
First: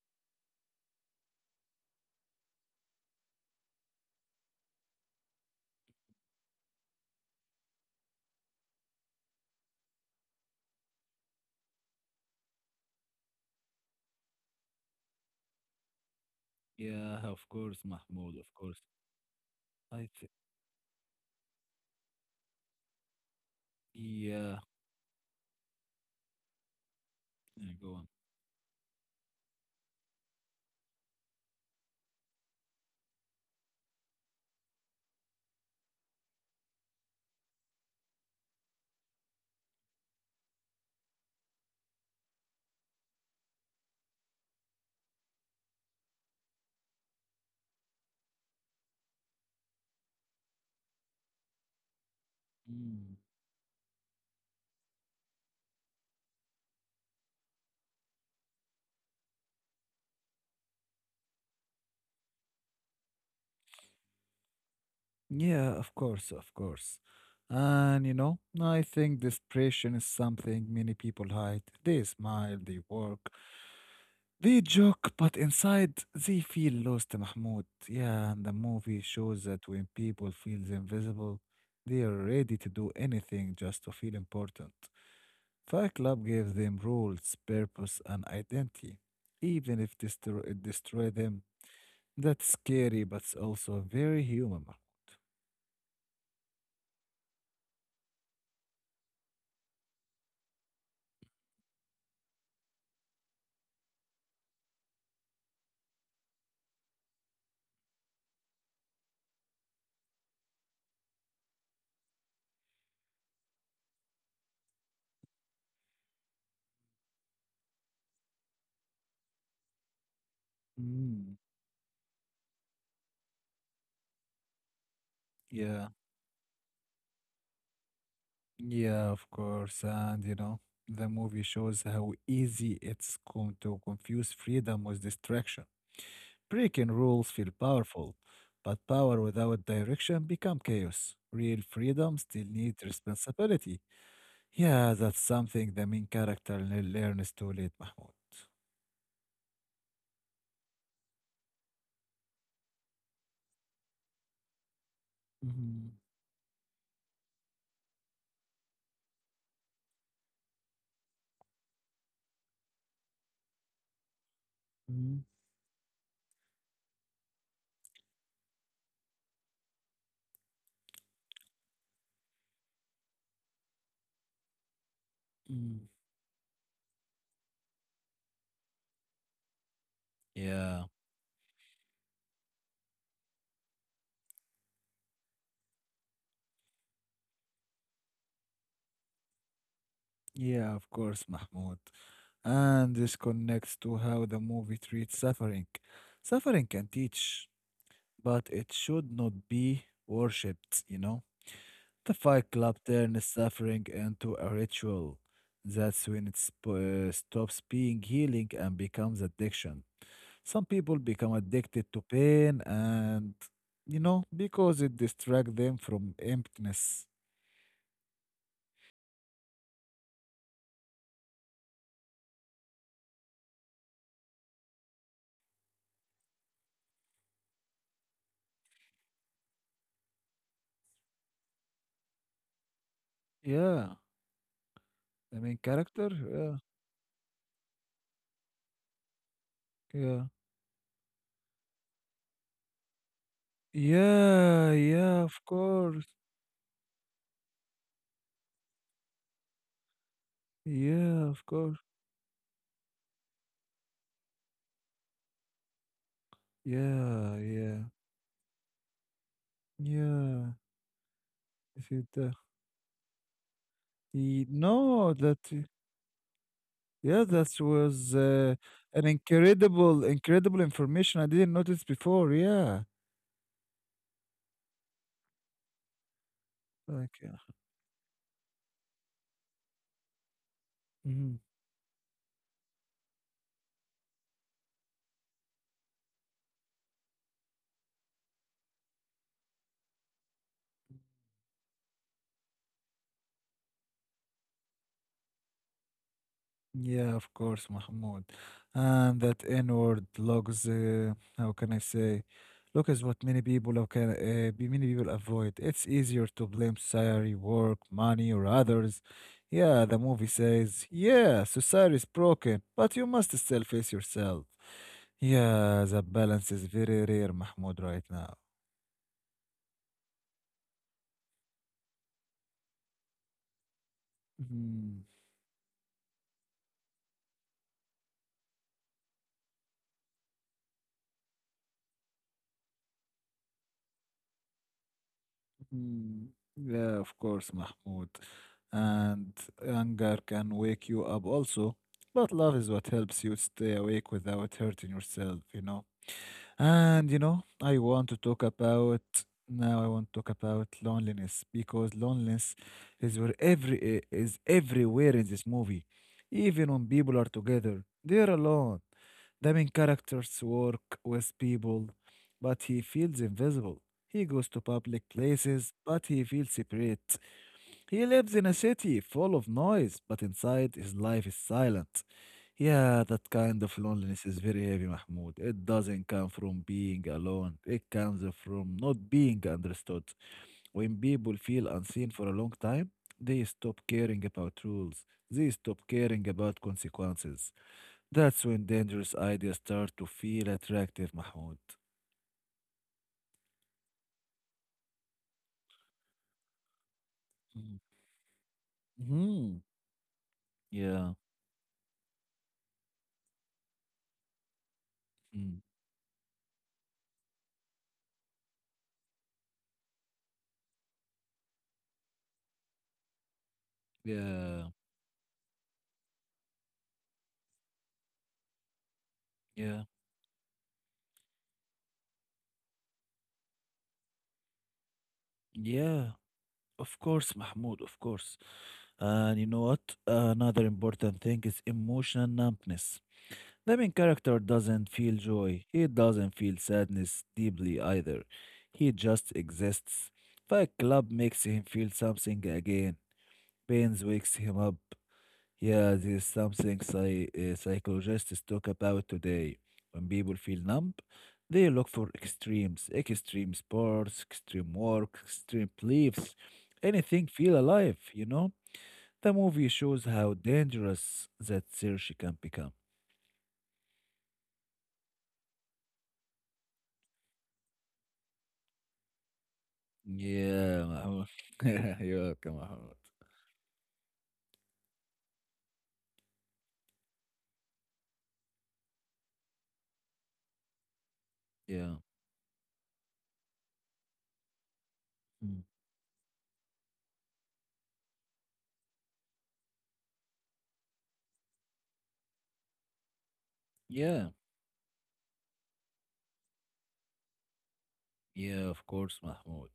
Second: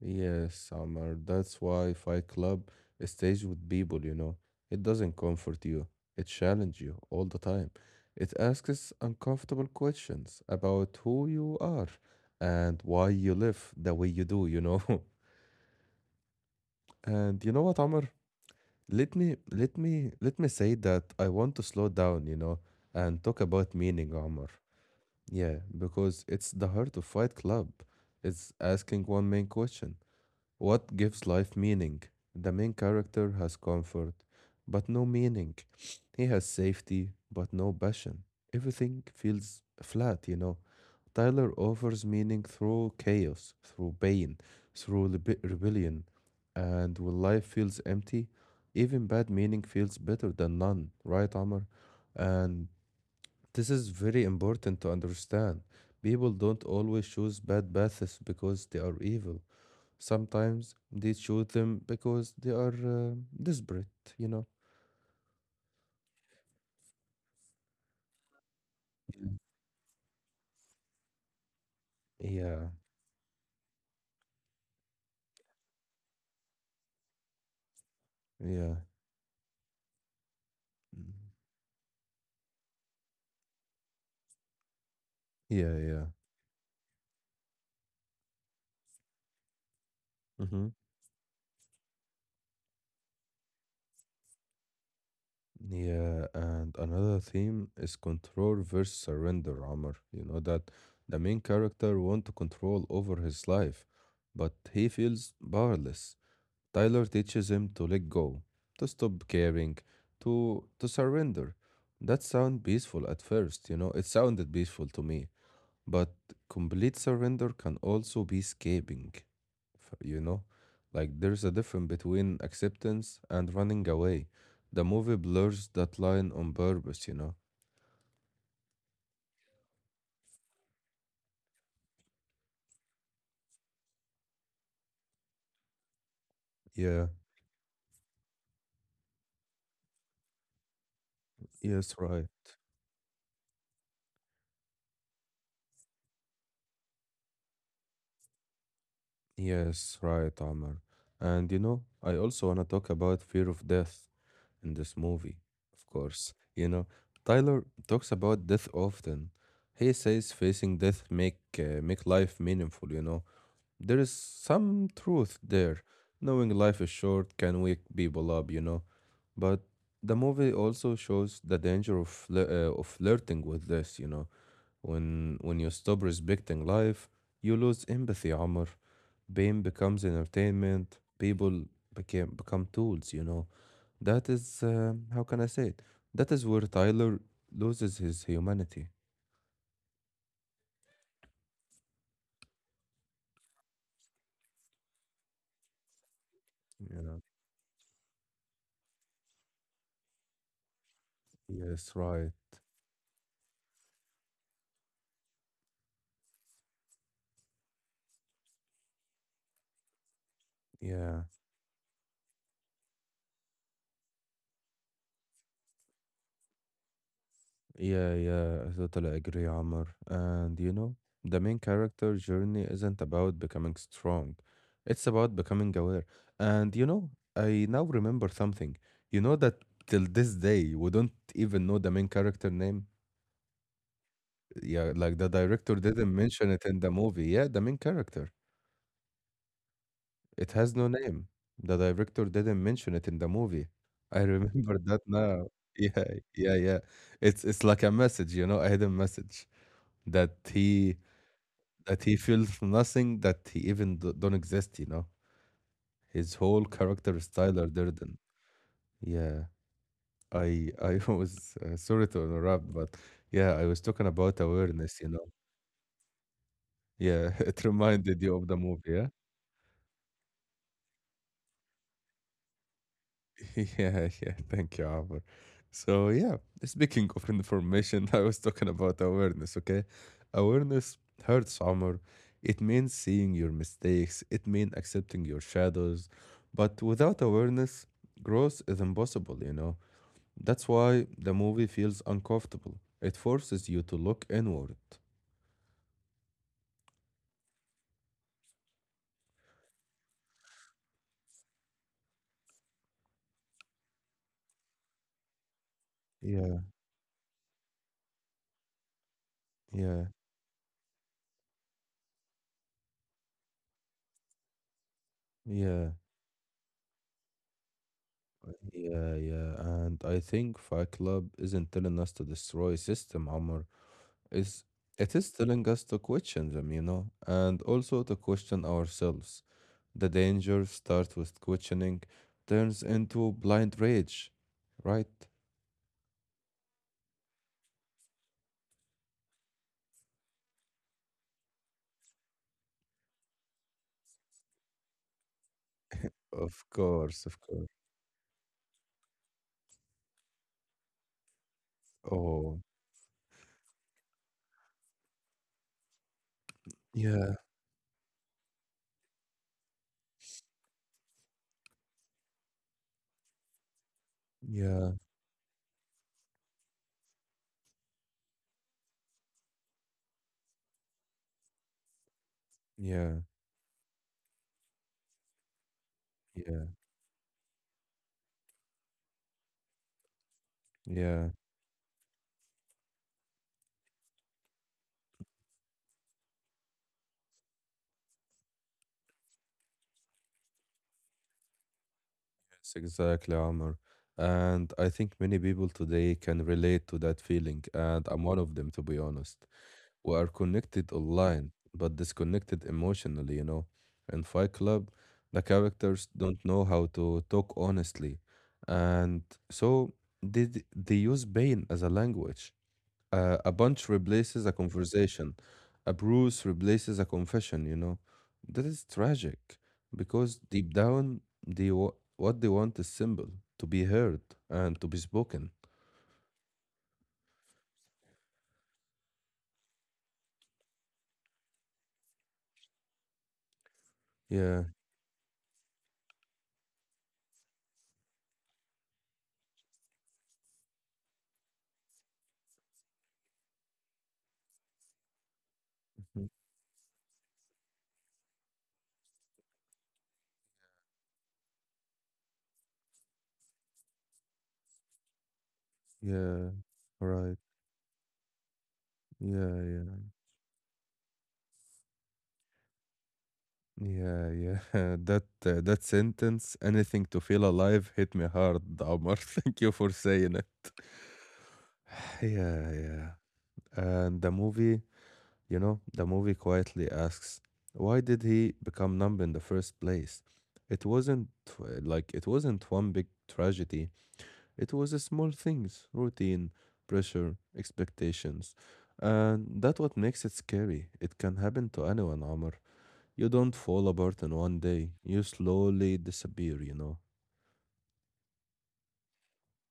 B: Yes, Amar. That's why Fight Club stays with people, you know. It doesn't comfort you, it challenges you all the time. It asks uncomfortable questions about who you are and why you live the way you do, you know.
A: Yeah,
B: And
A: of
B: you know
A: course,
B: what, Amar?
A: Mahmoud, of course.
B: Let me let
A: I
B: me
A: think,
B: let me say that I want to slow down, you know, and talk about meaning, Amar.
A: yeah,
B: Yeah, because it's the heart of Fight Club.
A: yeah, go on.
B: It's asking one main question. What gives life meaning? The main character has comfort, but no meaning. He has safety, but no passion. Everything feels flat, you know. Tyler offers meaning through chaos, through pain, through lebe- rebellion. And when life feels empty, even bad meaning feels better than none, right, Amr? And
A: Mm.
B: this is very important to understand. People don't always choose bad paths because they are evil. Sometimes they choose them because they are uh, desperate, you know?
A: Yeah, of course, of course. And you know, I think this desperation is something many people hide. They smile,
B: Yeah.
A: they work, they joke, but inside they feel lost, Mahmoud. Yeah, and
B: Yeah,
A: the
B: yeah,
A: movie shows that when people feel
B: mm,
A: invisible, they are ready to do anything just to feel important.
B: yeah,
A: Fight
B: yeah.
A: Club gave them rules, purpose, and identity, even if destroy, it
B: Hmm.
A: destroy them. That's scary, but it's also very human. Mahmoud.
B: Yeah, and another theme is control versus surrender, Amr. You know that the main character want to control over his life, but he feels powerless. Tyler teaches him to let go, to stop caring, to to surrender. That sound peaceful at first, you know, it sounded peaceful to me. But complete surrender can also be escaping, f- you know? Like
A: Mm,
B: there's a difference between acceptance and running away. The movie blurs
A: yeah,
B: that line on purpose, you know?
A: yeah, of course. And you know, the movie shows how easy it's come to confuse freedom with distraction. Breaking
B: Yeah,
A: rules feel powerful, but power without direction become chaos. Real
B: yes,
A: freedom
B: right.
A: still needs responsibility. Yeah, that's something the main character le- learns too late, Mahmoud.
B: Yes, right, Amr. And you know, I also want to talk about fear of death in this movie, of
A: Mhm,
B: course. You know, Tyler talks about death often. He says facing death make uh, make life meaningful, you know. There is some
A: mhm,
B: truth there. Knowing life is short can wake people up, you know. But the movie also shows the danger of flir- uh, of flirting with this, you know. When when you stop
A: mm.
B: respecting life, you lose empathy, Amr. Pain becomes entertainment.
A: Yeah,
B: People became become tools, you know. That is, uh, how can I say it? That is where Tyler loses his humanity.
A: yeah, of course, Mahmoud. And this connects to how the movie treats suffering. Suffering can
B: Yeah.
A: teach, but it should not be worshipped, you know?
B: Yes,
A: The
B: right.
A: Fight Club turns suffering into a ritual. That's when it sp- uh, stops being healing and becomes addiction. Some people
B: Yeah.
A: become addicted to pain and, you know, because it distracts them from emptiness.
B: Yeah, yeah. I totally agree, Amr. And you know, the main character journey isn't about becoming strong. It's about becoming aware. And you know, I now remember something. You know that till this day we don't even know the main character name.
A: Yeah,
B: Yeah, like the
A: the main
B: director
A: character?
B: didn't mention
A: Yeah,
B: it in the movie. Yeah, the main character.
A: yeah.
B: It has no name. The director didn't mention it in the movie. I
A: Yeah,
B: remember that
A: yeah, of
B: now.
A: course.
B: Yeah, yeah, yeah. It's it's like a message, you know, a hidden message that he
A: Yeah, of course.
B: that he feels nothing, that he even d don't exist, you know. His whole character is
A: Yeah,
B: Tyler
A: yeah,
B: Durden. Yeah,
A: yeah.
B: I I was uh,
A: Is it,
B: sorry to
A: uh,
B: interrupt, but yeah, I was talking about
A: y-
B: awareness, you
A: no,
B: know.
A: that. Yeah,
B: Yeah,
A: that
B: it
A: was
B: reminded you of
A: uh,
B: the movie,
A: an
B: yeah?
A: incredible, incredible information I didn't notice before. Yeah.
B: Yeah, yeah. Thank you, Amr. So yeah,
A: Okay.
B: speaking of
A: Yeah.
B: information, I was talking about awareness, okay? Awareness
A: Mhm.
B: hurts, Amr. It means seeing your mistakes, it means accepting your shadows. But without awareness, growth is impossible, you know? That's why the movie feels uncomfortable. It forces you to look inward.
A: Yeah, of course, Mahmoud. And that N-word logs, uh, how can I say, look is what many people how can uh, be- many people avoid. It's easier to
B: Yeah,
A: blame society, work, money, or others. Yeah, the
B: yeah,
A: movie says, yeah, society is broken, but you must still face yourself. Yeah,
B: yeah,
A: the balance is very rare, Mahmoud, right now.
B: yeah, yeah. And I think Fight Club isn't telling us to destroy system, Amr. Is
A: Mhm.
B: it is telling us to question them, you know, and also to question ourselves. The danger starts with questioning, turns into blind rage, right?
A: Mm, yeah, of course, Mahmoud. And anger can wake you up also, but love is what helps you stay awake without hurting yourself, you know?
B: Of
A: And you
B: course, of
A: know,
B: course.
A: I want to talk about now I want to talk about loneliness because loneliness
B: Oh,
A: is where every i- is everywhere in this movie. Even when people are
B: yeah,
A: together, they're alone. The main characters work with people, but he feels invisible. He goes to
B: yeah,
A: public places, but he feels separate. He lives in a city full of noise, but inside his life is silent. Yeah,
B: yeah,
A: that kind of loneliness is very heavy, Mahmoud. It doesn't come from
B: yeah,
A: being alone, it comes from not being understood. When
B: yeah.
A: people feel unseen for a long time, they stop caring about rules, they stop caring about consequences. That's when dangerous ideas start to feel attractive, Mahmoud.
B: Yes, exactly, Amr. And I think many people today can relate to that feeling, and I'm one of them, to be honest.
A: Mm-hmm.
B: We are connected
A: Yeah.
B: online, but disconnected emotionally, you know. In Fight Club, the
A: Mm.
B: characters don't know how to talk honestly, and so they, d- they use pain as a language. Uh, a punch replaces a
A: Yeah.
B: conversation, a bruise replaces a confession, you know. That is tragic
A: Yeah.
B: because deep down, they wa- what they want is simple: to be heard and to be spoken.
A: Yeah. Of course, Mahmoud, of course. And you know what? Another important thing is emotional numbness. The main character
B: Yeah,
A: doesn't feel joy. He doesn't feel sadness deeply either. He just exists. Fight Club makes him feel something again. Pains wakes him up. Yeah, there is something psy- uh, psychologists talk about today. When people feel numb, they look for extremes, extreme sports, extreme work, extreme beliefs,
B: yeah,
A: anything
B: right.
A: feel alive, you know? The
B: Yeah,
A: movie
B: yeah.
A: shows how dangerous that search can become.
B: Yeah, yeah. That uh, that sentence, anything to feel alive, hit me hard, Omar. Thank you for saying it.
A: Yeah, Mahmoud. You're welcome,
B: Yeah,
A: Mahmoud.
B: yeah. And the movie, you know, the movie quietly asks, why did he become numb in the first place? It wasn't uh,
A: Yeah.
B: like it wasn't one big tragedy. It was a small
A: Mm.
B: things, routine, pressure, expectations. And that's what makes it scary. It can happen to anyone, Omar. You don't fall apart
A: Yeah.
B: in one day. You slowly disappear, you know?
A: Yeah, of course, Mahmoud.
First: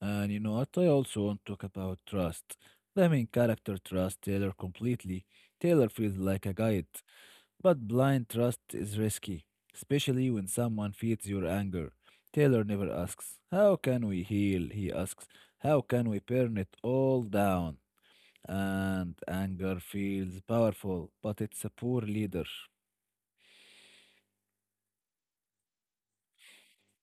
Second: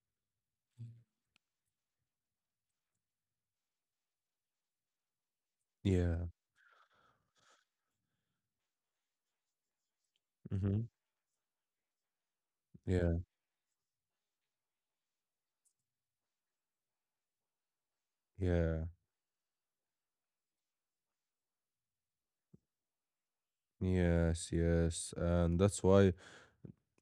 A: And you know what? I also want to talk about trust. The main character trusts Taylor completely. Taylor feels
B: Yeah.
A: like a guide, but blind trust is risky, especially when
B: Hmm.
A: someone feeds your anger. Taylor never
B: Yeah.
A: asks, "How can we heal?" He asks, "How can we burn it all down?"
B: Yeah.
A: And anger feels powerful, but it's a poor leader.
B: Yes, yes. And that's why,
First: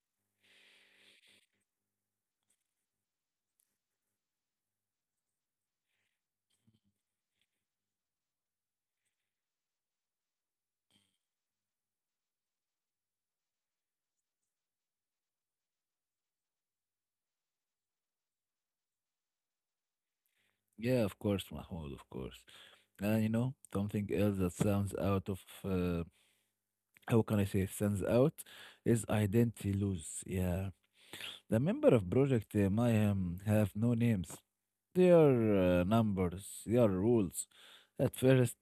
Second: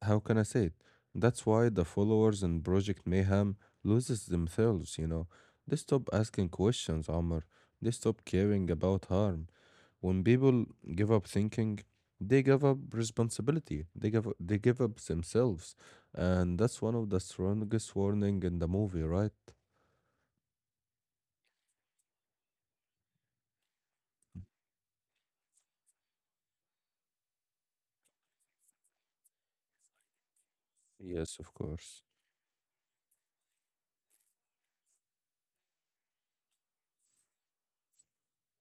B: how can I say it? That's why the followers in Project Mayhem loses themselves, you know? They stop asking questions, Amr. They stop caring about harm. When people give up thinking, they give up responsibility. They give they give up themselves. And that's one of the strongest warning in the movie, right?
A: Yeah, of course, Mahmoud, of course. And you know, something else that sounds out of uh, how can I say it stands out is identity loss. Yeah,
B: Yes, of
A: the member
B: course.
A: of Project uh, Mayhem have no names. They are uh, numbers. They are rules. At first,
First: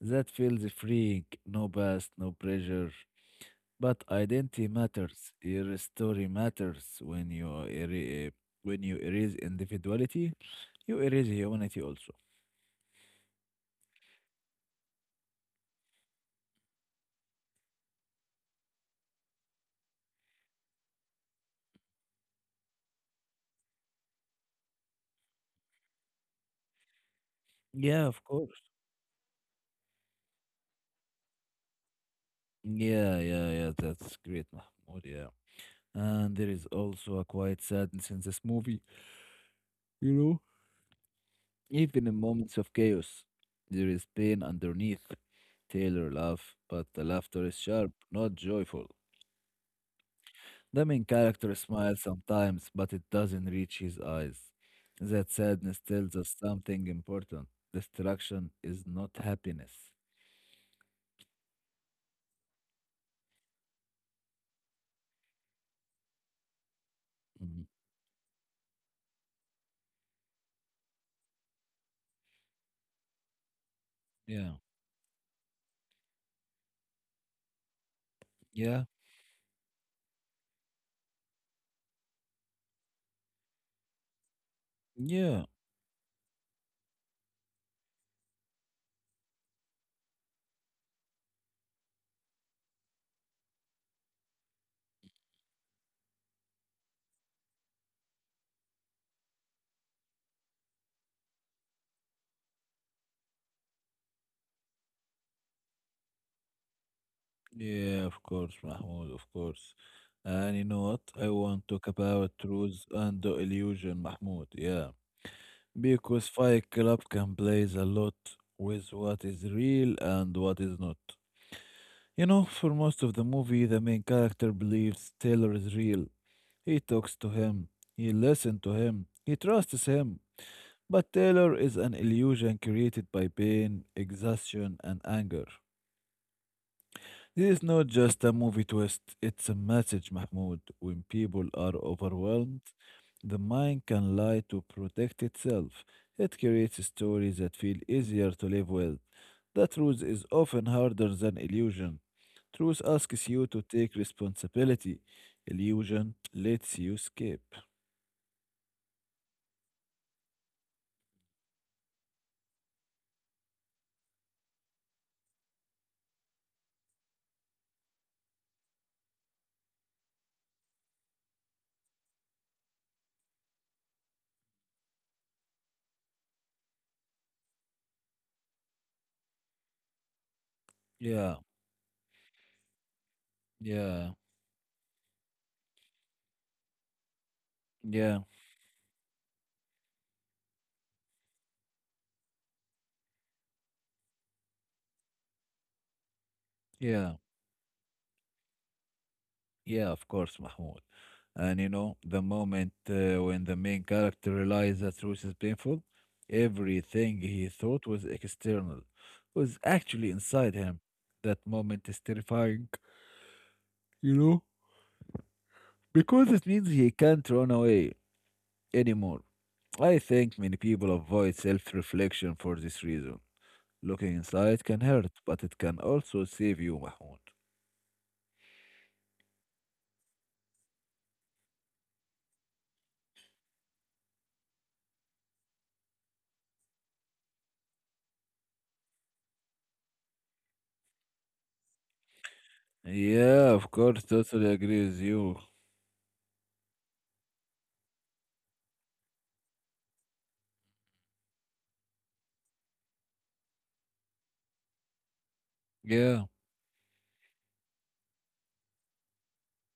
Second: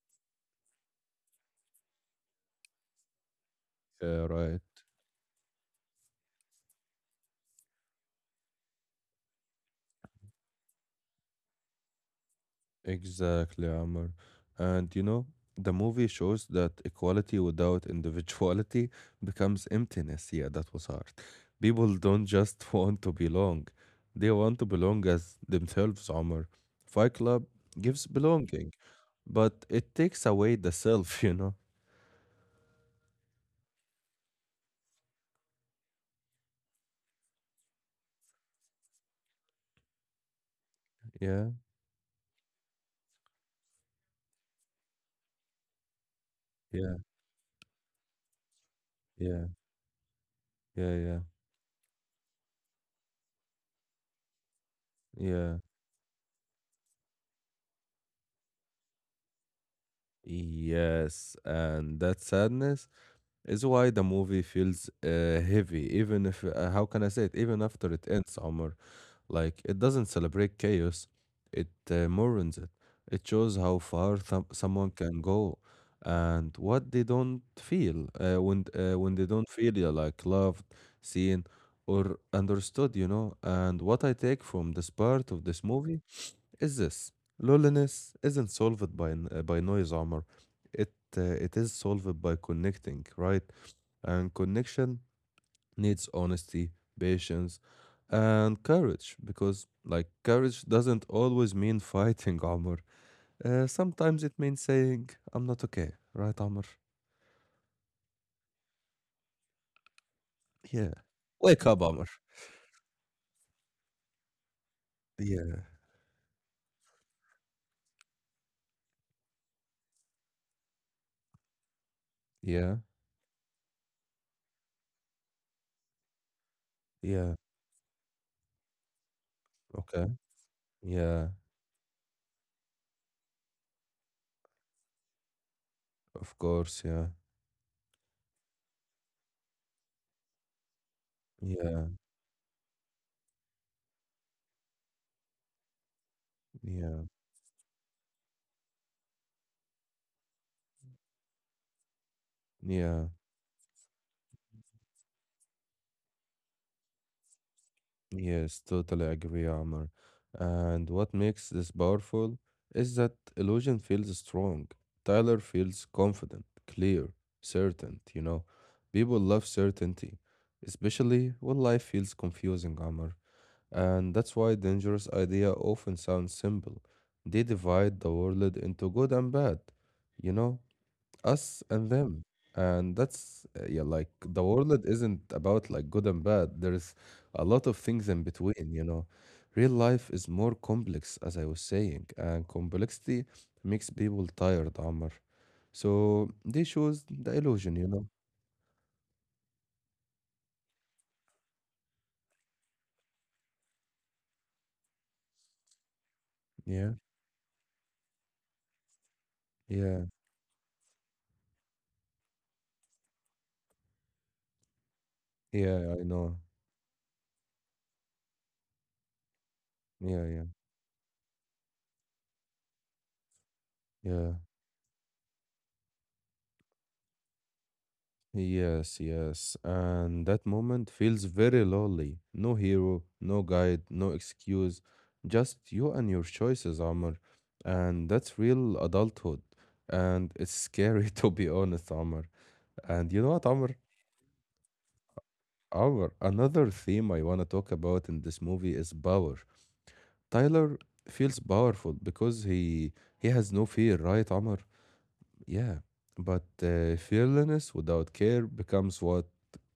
A: that feels freeing. No past, no pressure. But
B: Yeah, right.
A: identity matters. Your story matters. When you er- when you erase individuality, you erase humanity also.
B: Exactly, Amr. And you know, the movie shows that equality without individuality becomes emptiness. Yeah, that was hard. People don't just want to belong, they want to belong as themselves, Amr. Fight Club
A: Yeah,
B: gives
A: of course.
B: belonging, but it takes away the self, you know?
A: Yeah, yeah, yeah. That's great, Mahmoud. Yeah. And there is also a quiet sadness in this movie, you know?
B: Yeah,
A: Even in moments of chaos, there is pain underneath. Taylor laughs, but
B: yeah,
A: the laughter is sharp, not joyful.
B: yeah,
A: The
B: yeah,
A: main
B: yeah,
A: character smiles sometimes, but it doesn't reach his eyes. That
B: yeah.
A: sadness tells us something important. Destruction is not happiness.
B: Yes, and that sadness is why the movie feels uh, heavy, even if, uh, how can I say it, even
A: Mhm.
B: after it ends, Omar. Like, it doesn't celebrate chaos, it uh, mourns it. It shows how far th-
A: Yeah.
B: someone can go and what they don't feel uh, when,
A: Yeah.
B: uh, when they don't feel uh, like loved, seen, or understood, you know. And what I take from this part of
A: Yeah.
B: this movie is this: loneliness isn't solved by n- uh, by noise, armor. It uh, it is solved by connecting, right, and connection needs honesty, patience, and courage, because like courage doesn't always mean fighting, armor. Uh, sometimes it means saying I'm not okay, right, armor?
A: Yeah, of course, Mahmoud, of course. And you know
B: Yeah,
A: what? I
B: wake
A: want to
B: up,
A: talk
B: armor.
A: about truth and the illusion, Mahmoud. Yeah.
B: Yeah,
A: Because Fight Club can plays a lot with what is real and what is not. You know, for
B: yeah,
A: most of the movie, the main character believes Taylor is real. He talks to
B: yeah,
A: him, he listens to him, he trusts
B: okay,
A: him. But
B: yeah,
A: Taylor is an illusion created by pain, exhaustion, and anger.
B: of course, yeah,
A: This is not just a movie twist, it's a message, Mahmoud. When people are
B: yeah,
A: overwhelmed, the mind can lie to protect itself. It creates
B: yeah,
A: stories that feel easier to live with. The truth is often harder than illusion. Truth
B: yeah.
A: asks you to take responsibility, illusion lets you escape.
B: Yes, totally agree, Amr. And what makes this powerful is that illusion feels strong. Tyler feels confident, clear, certain, you know. People love certainty, especially when life feels confusing, Amr. And that's why dangerous idea often sounds simple. They divide the world into good and bad, you know?
A: Yeah,
B: Us and them. And that's uh, yeah,
A: yeah,
B: like the world isn't about like good and bad, there's a lot of things
A: yeah,
B: in between, you know. Real life is more complex, as I was saying, and complexity makes people tired, Amr. So they chose
A: yeah,
B: the illusion, you know.
A: yeah, of course, Mahmoud. And you know, the moment uh, when the main character realizes that truth is painful,
B: Yeah,
A: everything he thought was external was
B: yeah,
A: actually inside him. That moment is terrifying, you know,
B: yeah, I
A: because
B: know,
A: it means he can't run away anymore. I
B: yeah,
A: think
B: yeah,
A: many people avoid self reflection for this reason. Looking
B: yeah.
A: inside can hurt, but it can also save you, Mahmoud.
B: Yes, yes. And that moment feels very lonely. No hero, no guide, no excuse. Just you and your choices, Amr. And that's real adulthood. And it's scary to be honest, Amr. And you know what,
A: Yeah, of
B: Amr?
A: course, totally agree with you.
B: Amr, another theme I want to talk about in this movie is power. Tyler feels powerful because he he has no fear, right, Amr? Yeah.
A: Yeah,
B: But uh, fearlessness without care becomes what?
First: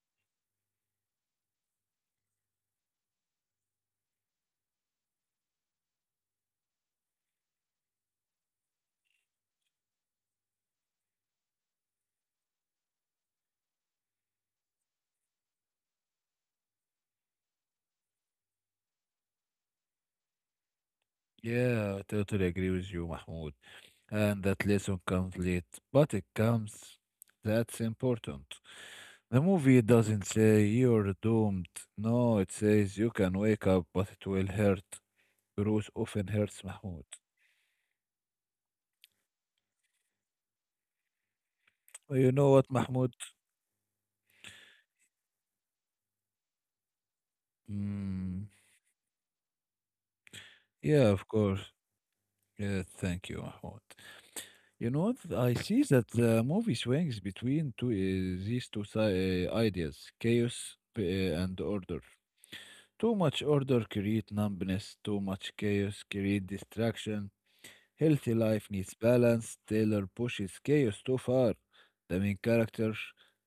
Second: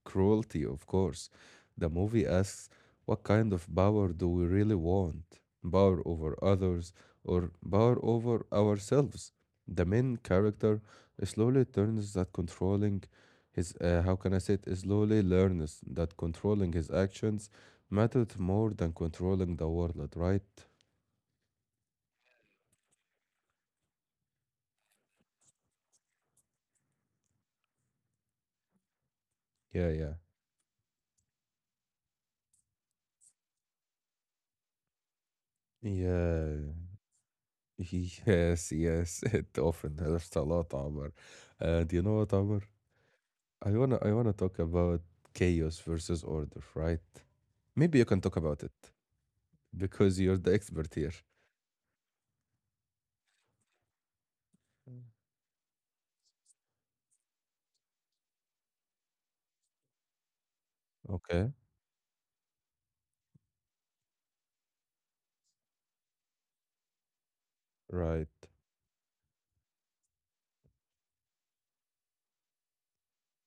B: Cruelty, of course. The movie asks, what kind of power do we really want? Power over others, or power over ourselves? The main character slowly turns that controlling his, uh, how can I say it, slowly learns that controlling his actions mattered more than controlling the world, right?
A: yeah, totally agree with you, Mahmoud. And that lesson comes late, but it comes. That's important. The movie
B: Yeah, yeah.
A: doesn't say you're doomed. No, it says you can wake up, but it will hurt. Bruce often
B: Yeah,
A: hurts Mahmoud.
B: yes, yes. It often helps a lot, Amr. And you know what,
A: Oh,
B: Amr?
A: you know what, Mahmoud?
B: I wanna I wanna talk about chaos versus order, right? Maybe you can talk
A: Mm,
B: about it because you're the expert
A: yeah,
B: here.
A: of course. Yeah, thank you, Mahmoud. You
B: Mm.
A: know, th- I see that the movie swings between two uh, these two si- uh, ideas: chaos uh,
B: Okay,
A: and order. Too much order create numbness. Too much chaos create distraction.
B: right.
A: Healthy life needs balance. Taylor pushes chaos too far. The main character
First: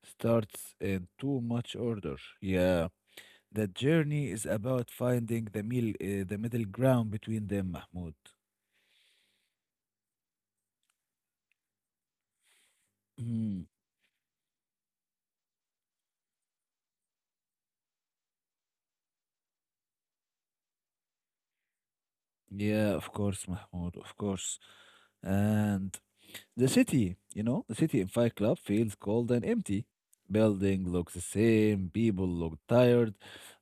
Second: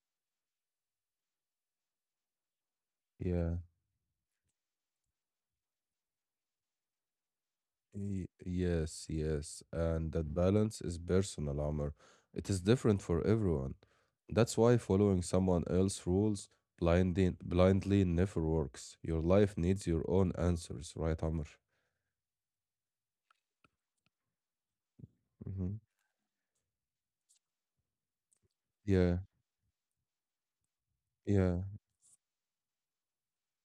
A: starts in too much order. Yeah,
B: Yeah.
A: the journey is about finding the middle, uh, the middle ground between them, Mahmoud.
B: Y- yes, yes. And that balance is personal, armor. It is different for
A: Mhm.
B: everyone. That's why following someone else's rules blindly, blindly never works. Your life needs your own answers, right, Amr?
A: Yeah, of course, Mahmoud, of course.
B: Hmm.
A: And the city, you know, the city in Fight Club feels
B: Yeah,
A: cold and empty. Building looks the
B: yeah,
A: same, people look tired.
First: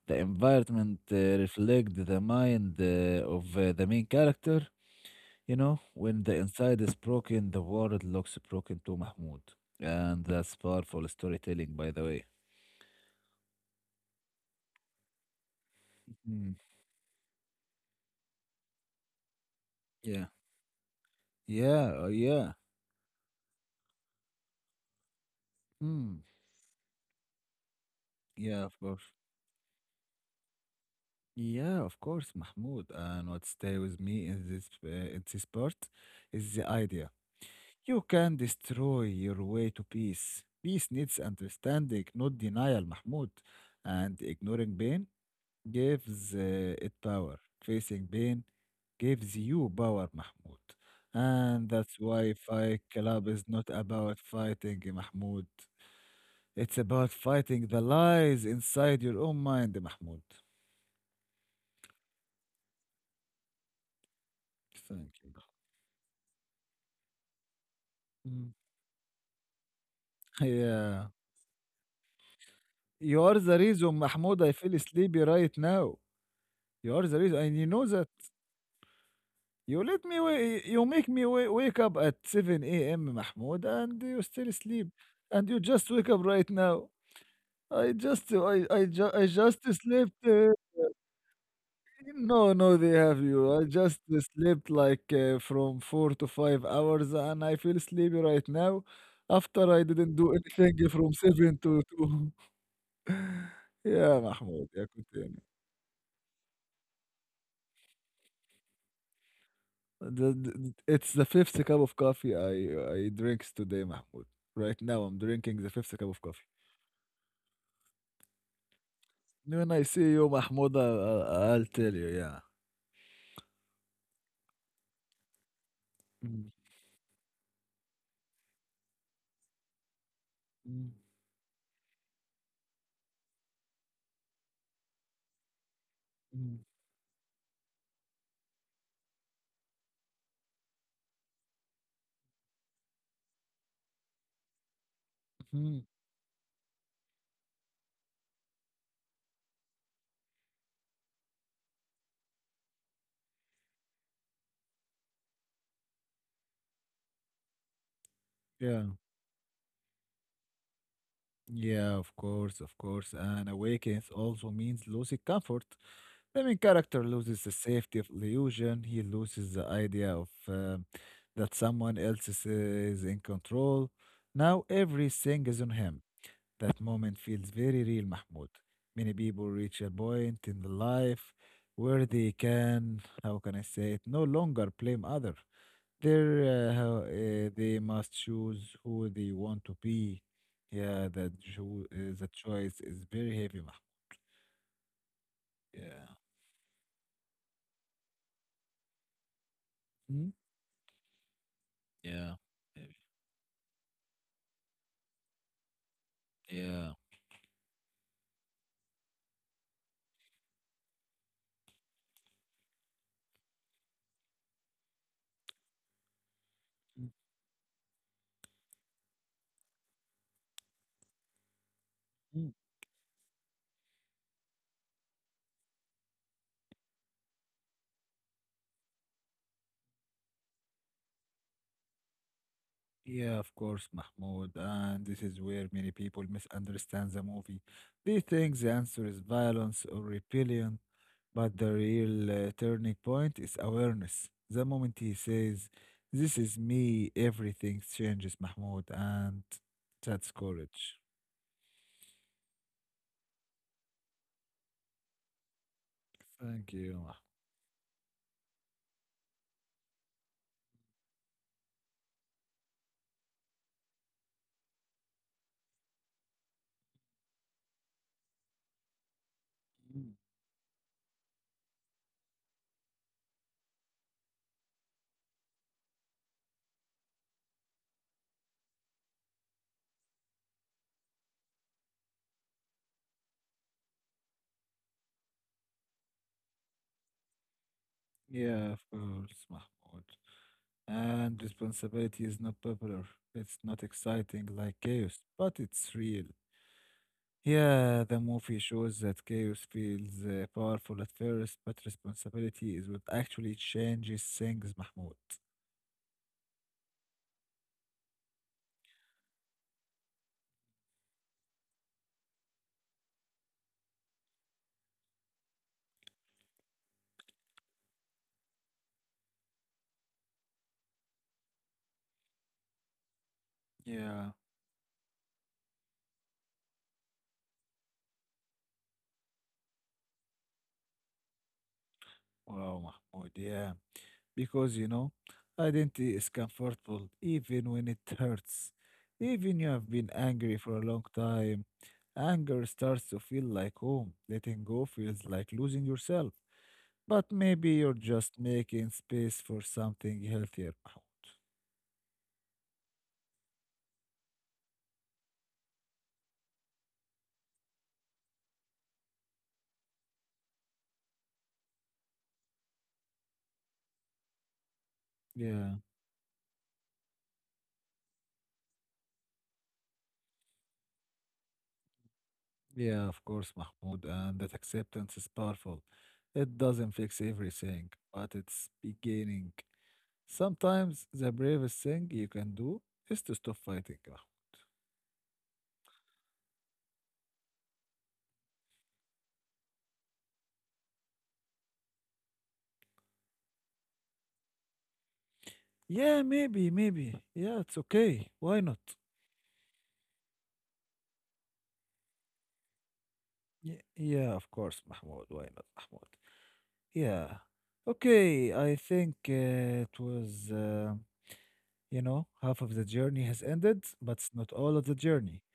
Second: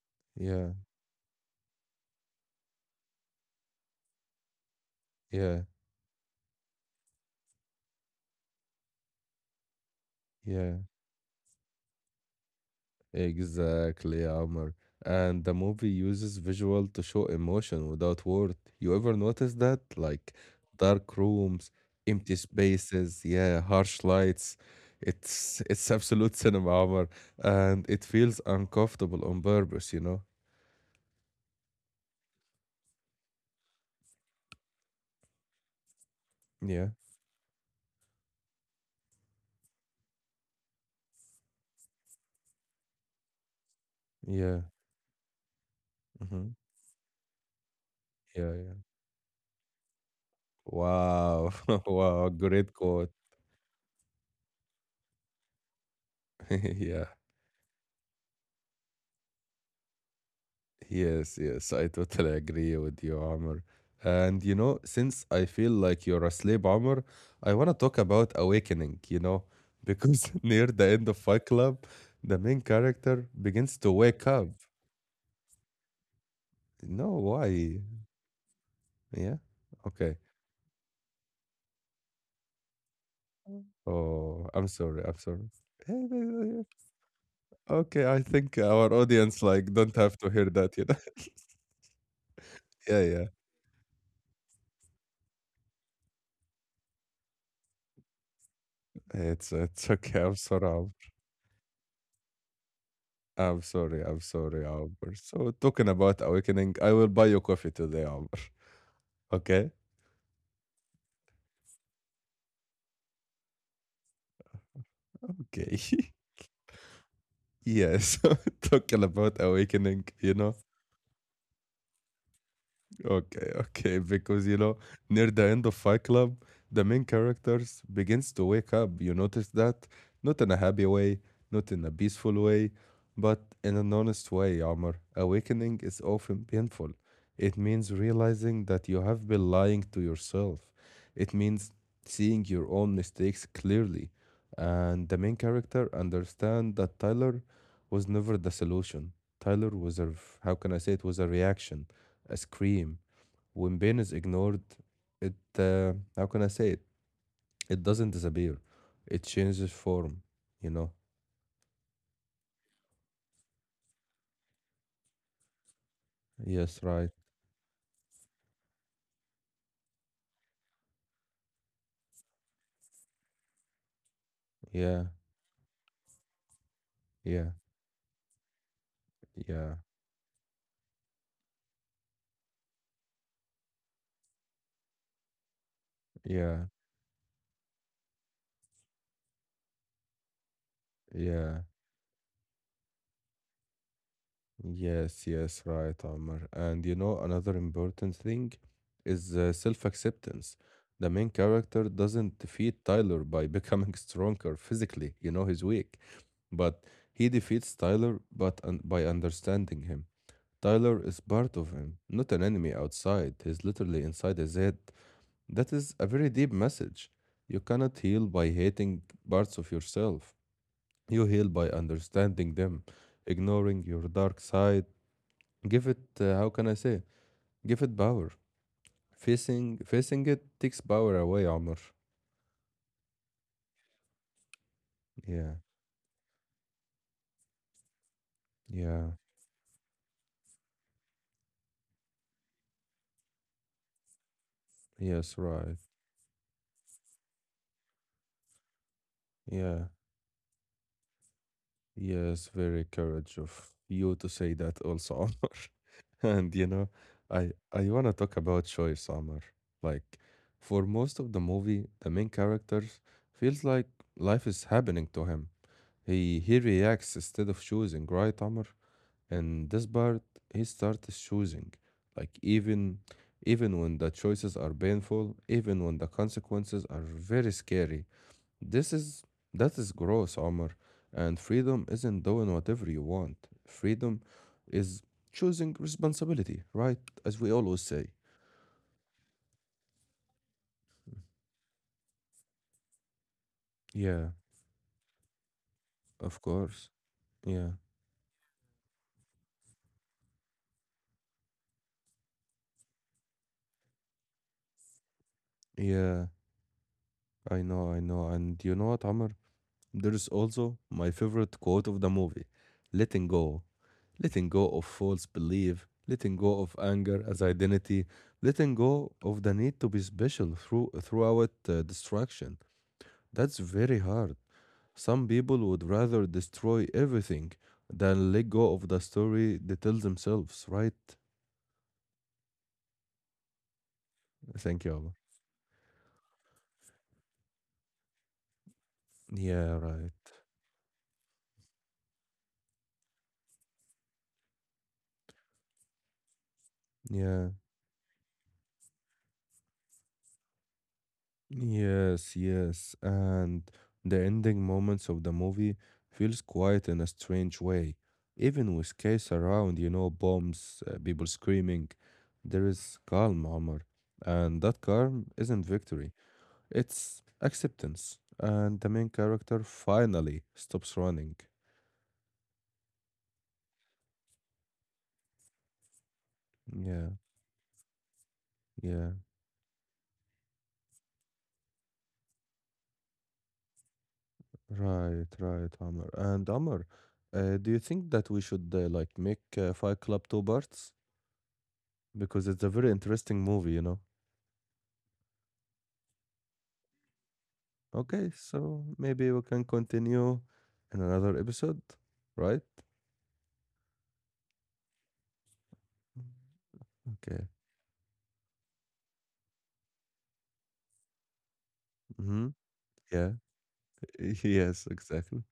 A: The
B: yeah,
A: environment uh, reflects the mind uh, of uh, the main character. You
B: yeah,
A: know, when the inside is broken, the world looks broken to Mahmoud. And that's
B: yeah.
A: powerful storytelling, by the way.
B: Exactly, Amr. And the movie uses
A: Mm,
B: visual to show emotion without word. You ever notice that?
A: yeah.
B: Like dark rooms,
A: Yeah. uh,
B: empty
A: Yeah.
B: spaces, yeah, harsh lights. It's it's
A: Mm,
B: absolute cinema, Amr, and it feels
A: yeah, of course.
B: uncomfortable on purpose, you know?
A: Yeah, of course, Mahmoud. And what stay with me in this, uh, in this part is the
B: Yeah,
A: idea. You can destroy your way to peace. Peace needs understanding, not denial, Mahmoud. And
B: yeah,
A: ignoring pain gives uh,
B: hmm,
A: it power. Facing pain
B: yeah, yeah.
A: gives you power, Mahmoud.
B: Wow,
A: And that's
B: wow,
A: why
B: great
A: Fight
B: quote.
A: Club is not about fighting, Mahmoud. It's
B: Yeah.
A: about fighting the lies inside your own mind, Mahmoud.
B: Yes, yes, I totally agree with you, Amr. And you know,
A: Thank
B: since
A: you.
B: I feel like you're asleep, Amr, I want to talk about
A: Mm.
B: awakening, you know, because near the
A: Yeah.
B: end of Fight Club, the main
A: You
B: character
A: are the
B: begins to
A: reason,
B: wake
A: Mahmoud,
B: up.
A: I feel sleepy right now. You are
B: No,
A: the reason, and you
B: why?
A: know that.
B: Yeah?
A: You let
B: Okay.
A: me, wa- you make me wa- wake up at seven a m, Mahmoud, and you
B: Oh,
A: still
B: I'm
A: sleep.
B: sorry. I'm
A: And
B: sorry.
A: you just wake up right now. I
B: Okay, I
A: just
B: think
A: I I
B: our
A: ju I
B: audience
A: just
B: like don't have
A: slept,
B: to hear
A: uh,
B: that, you know.
A: no, no, they
B: Yeah,
A: have
B: yeah.
A: you. I just slept like uh, from four to five hours and I feel sleepy right now
B: It's
A: after I
B: it's
A: didn't
B: okay.
A: do
B: I'm
A: anything
B: sorry.
A: from seven to two.
B: I'm sorry.
A: Yeah,
B: I'm sorry,
A: Mahmoud, يا كنت
B: Albert.
A: يعني.
B: So talking about awakening, I will buy you coffee today, Albert. Okay?
A: The, the, it's the fifth cup of coffee I I drinks today, Mahmoud. Right now I'm drinking the fifth cup
B: Okay.
A: of coffee.
B: Yes. Talking about
A: When I
B: awakening,
A: see you,
B: you know.
A: Mahmoud, I, I, I'll tell you, yeah.
B: Okay, okay, because you know, near the end of Fight Club,
A: Mm,
B: the main characters begins to wake up. You notice that? Not in a happy
A: mm,
B: way, not in a peaceful way, but in an honest way, Omar. Awakening is often
A: mm,
B: painful. It means realizing that you have been lying to yourself. It means seeing your own mistakes clearly. And the main
A: mhm,
B: character understand that Tyler was never the solution. Tyler was a, how can I say it, was a reaction, a scream. When pain is ignored, it uh, how can I say it? It doesn't disappear.
A: yeah.
B: It changes form, you know.
A: Yeah, of course, of course. And awakeness also means losing comfort. The main
B: Yes,
A: character
B: right.
A: loses the safety of illusion. He loses the idea of uh, that someone else is, is in control. Now
B: Yeah,
A: everything is on him. That moment feels
B: yeah,
A: very real, Mahmoud. Many people
B: yeah,
A: reach a point in the life where they can, how can I say it, no longer blame others. There,
B: yeah,
A: uh, how- uh, they must choose who they want to be. Yeah, the,
B: yeah.
A: cho- uh, the choice is very heavy, Mahmoud.
B: Yes, yes, right,
A: Yeah.
B: Omar. And you know, another important thing is uh,
A: Mhm.
B: self-acceptance. The main character
A: Yeah,
B: doesn't defeat
A: yeah,
B: Tyler by becoming stronger physically, you know, he's weak, but
A: yeah,
B: he defeats Tyler but un by understanding him. Tyler is part of him, not an enemy outside. He's literally inside his head. That is a very deep message. You cannot heal by hating parts of yourself. You heal by
A: mhm.
B: understanding them, ignoring your dark side. Give it, uh, how can I say? Give it power. Facing facing it takes power away, Amr.
A: Yeah, of course, Mahmoud. And this is
B: Yeah,
A: where many people misunderstand the movie. They think the answer
B: yeah,
A: is violence or rebellion, but the real uh, turning point is awareness. The moment he
B: yes,
A: says,
B: right.
A: "This is me," everything changes, Mahmoud, and
B: Yeah.
A: that's courage.
B: Yes, very courage of you to say that also, Omar. And you
A: Thank
B: know,
A: you. Mah-
B: I I want to talk about choice, Omar. Like for most of the movie, the main characters feels like life is happening to him. He he reacts instead of choosing, right, Omar? And this part, he starts choosing. Like even even when the choices are painful, even when the consequences are very scary. This is That is gross, Omar. And freedom isn't doing whatever you want. Freedom is choosing responsibility, right? As we always say.
A: Yeah, of course, Mahmoud. And responsibility is not popular. It's not
B: Yeah,
A: exciting like chaos, but it's real.
B: of course. Yeah.
A: Yeah, the movie shows that chaos feels uh, powerful at first, but responsibility is what actually changes things, Mahmoud.
B: Yeah, I know, I know. And you know what, Amr? There is also my favorite quote of the movie. Letting go. Letting go of false belief, letting go of anger as identity, letting go of the need to be special through throughout uh, distraction. That's very
A: Yeah,
B: hard. Some people would rather destroy everything than let go of the story they tell themselves, right?
A: wow, Mahmoud, yeah. Because
B: Thank
A: you
B: you,
A: know
B: Allah.
A: identity is comfortable even when it hurts, even you
B: Yeah,
A: have been
B: right.
A: angry for a long time, anger starts to feel like home. Letting go feels like losing yourself, but
B: Yeah.
A: maybe you're just making space for something healthier, Mahmoud.
B: Yes, yes. And the ending moments of the movie feels quiet in a strange way. Even with case around, you know, bombs, uh, people screaming, there is calm, Omar. And that calm isn't
A: Yeah,
B: victory. It's acceptance. And the main character finally stops running.
A: yeah, of course, Mahmoud. And that acceptance is powerful. It doesn't
B: Yeah.
A: fix everything, but it's
B: Yeah,
A: beginning. Sometimes the bravest thing you can do is to stop fighting.
B: right, right, Amr. And Amr, uh, do you think that we should uh, like make uh, Fight Club two parts? Because it's a very interesting movie, you know?
A: Yeah, maybe, maybe. Yeah, it's okay.
B: Okay,
A: Why not?
B: so maybe we can continue in another episode, right?
A: Yeah, yeah, of course, Mahmoud. Why not, Mahmoud? Yeah.
B: Okay.
A: Okay, I think uh, it was, uh, you know,
B: Mm-hmm.
A: half of the journey
B: Yeah.
A: has ended, but it's not all of
B: Yes,
A: the journey.
B: exactly.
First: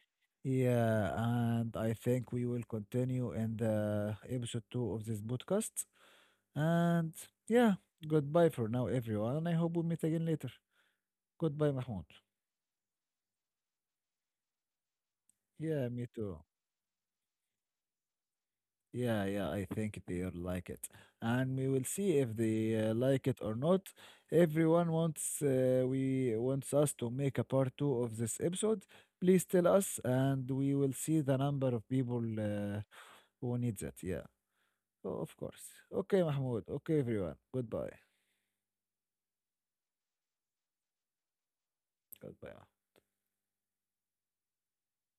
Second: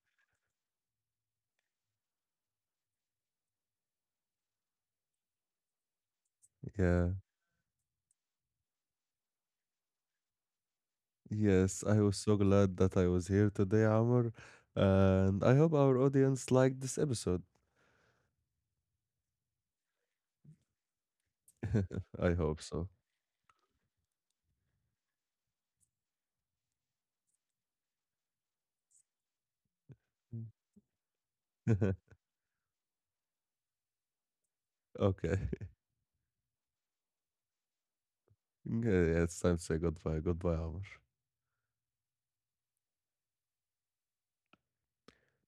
A: Yeah, and I think we will continue in the episode two of this podcast.
B: Yeah.
A: And yeah, goodbye for now, everyone. And I hope we meet again later. Goodbye,
B: Yes, I
A: Mahmoud.
B: was so glad that I was here today, Amr. And I hope
A: Yeah,
B: our
A: me too.
B: audience liked this episode.
A: Yeah, yeah, I think they'll like it. And we will see
B: I
A: if
B: hope
A: they
B: so.
A: uh, like it or not. Everyone wants uh, we wants us to make a part two of this episode. Please tell us, and we will see the number of people uh, who needs it. Yeah,
B: Okay.
A: o- of course. Okay, Mahmoud. Okay, everyone. Goodbye.
B: Nie, ya sen Sega two, Ego two almış.
A: Goodbye.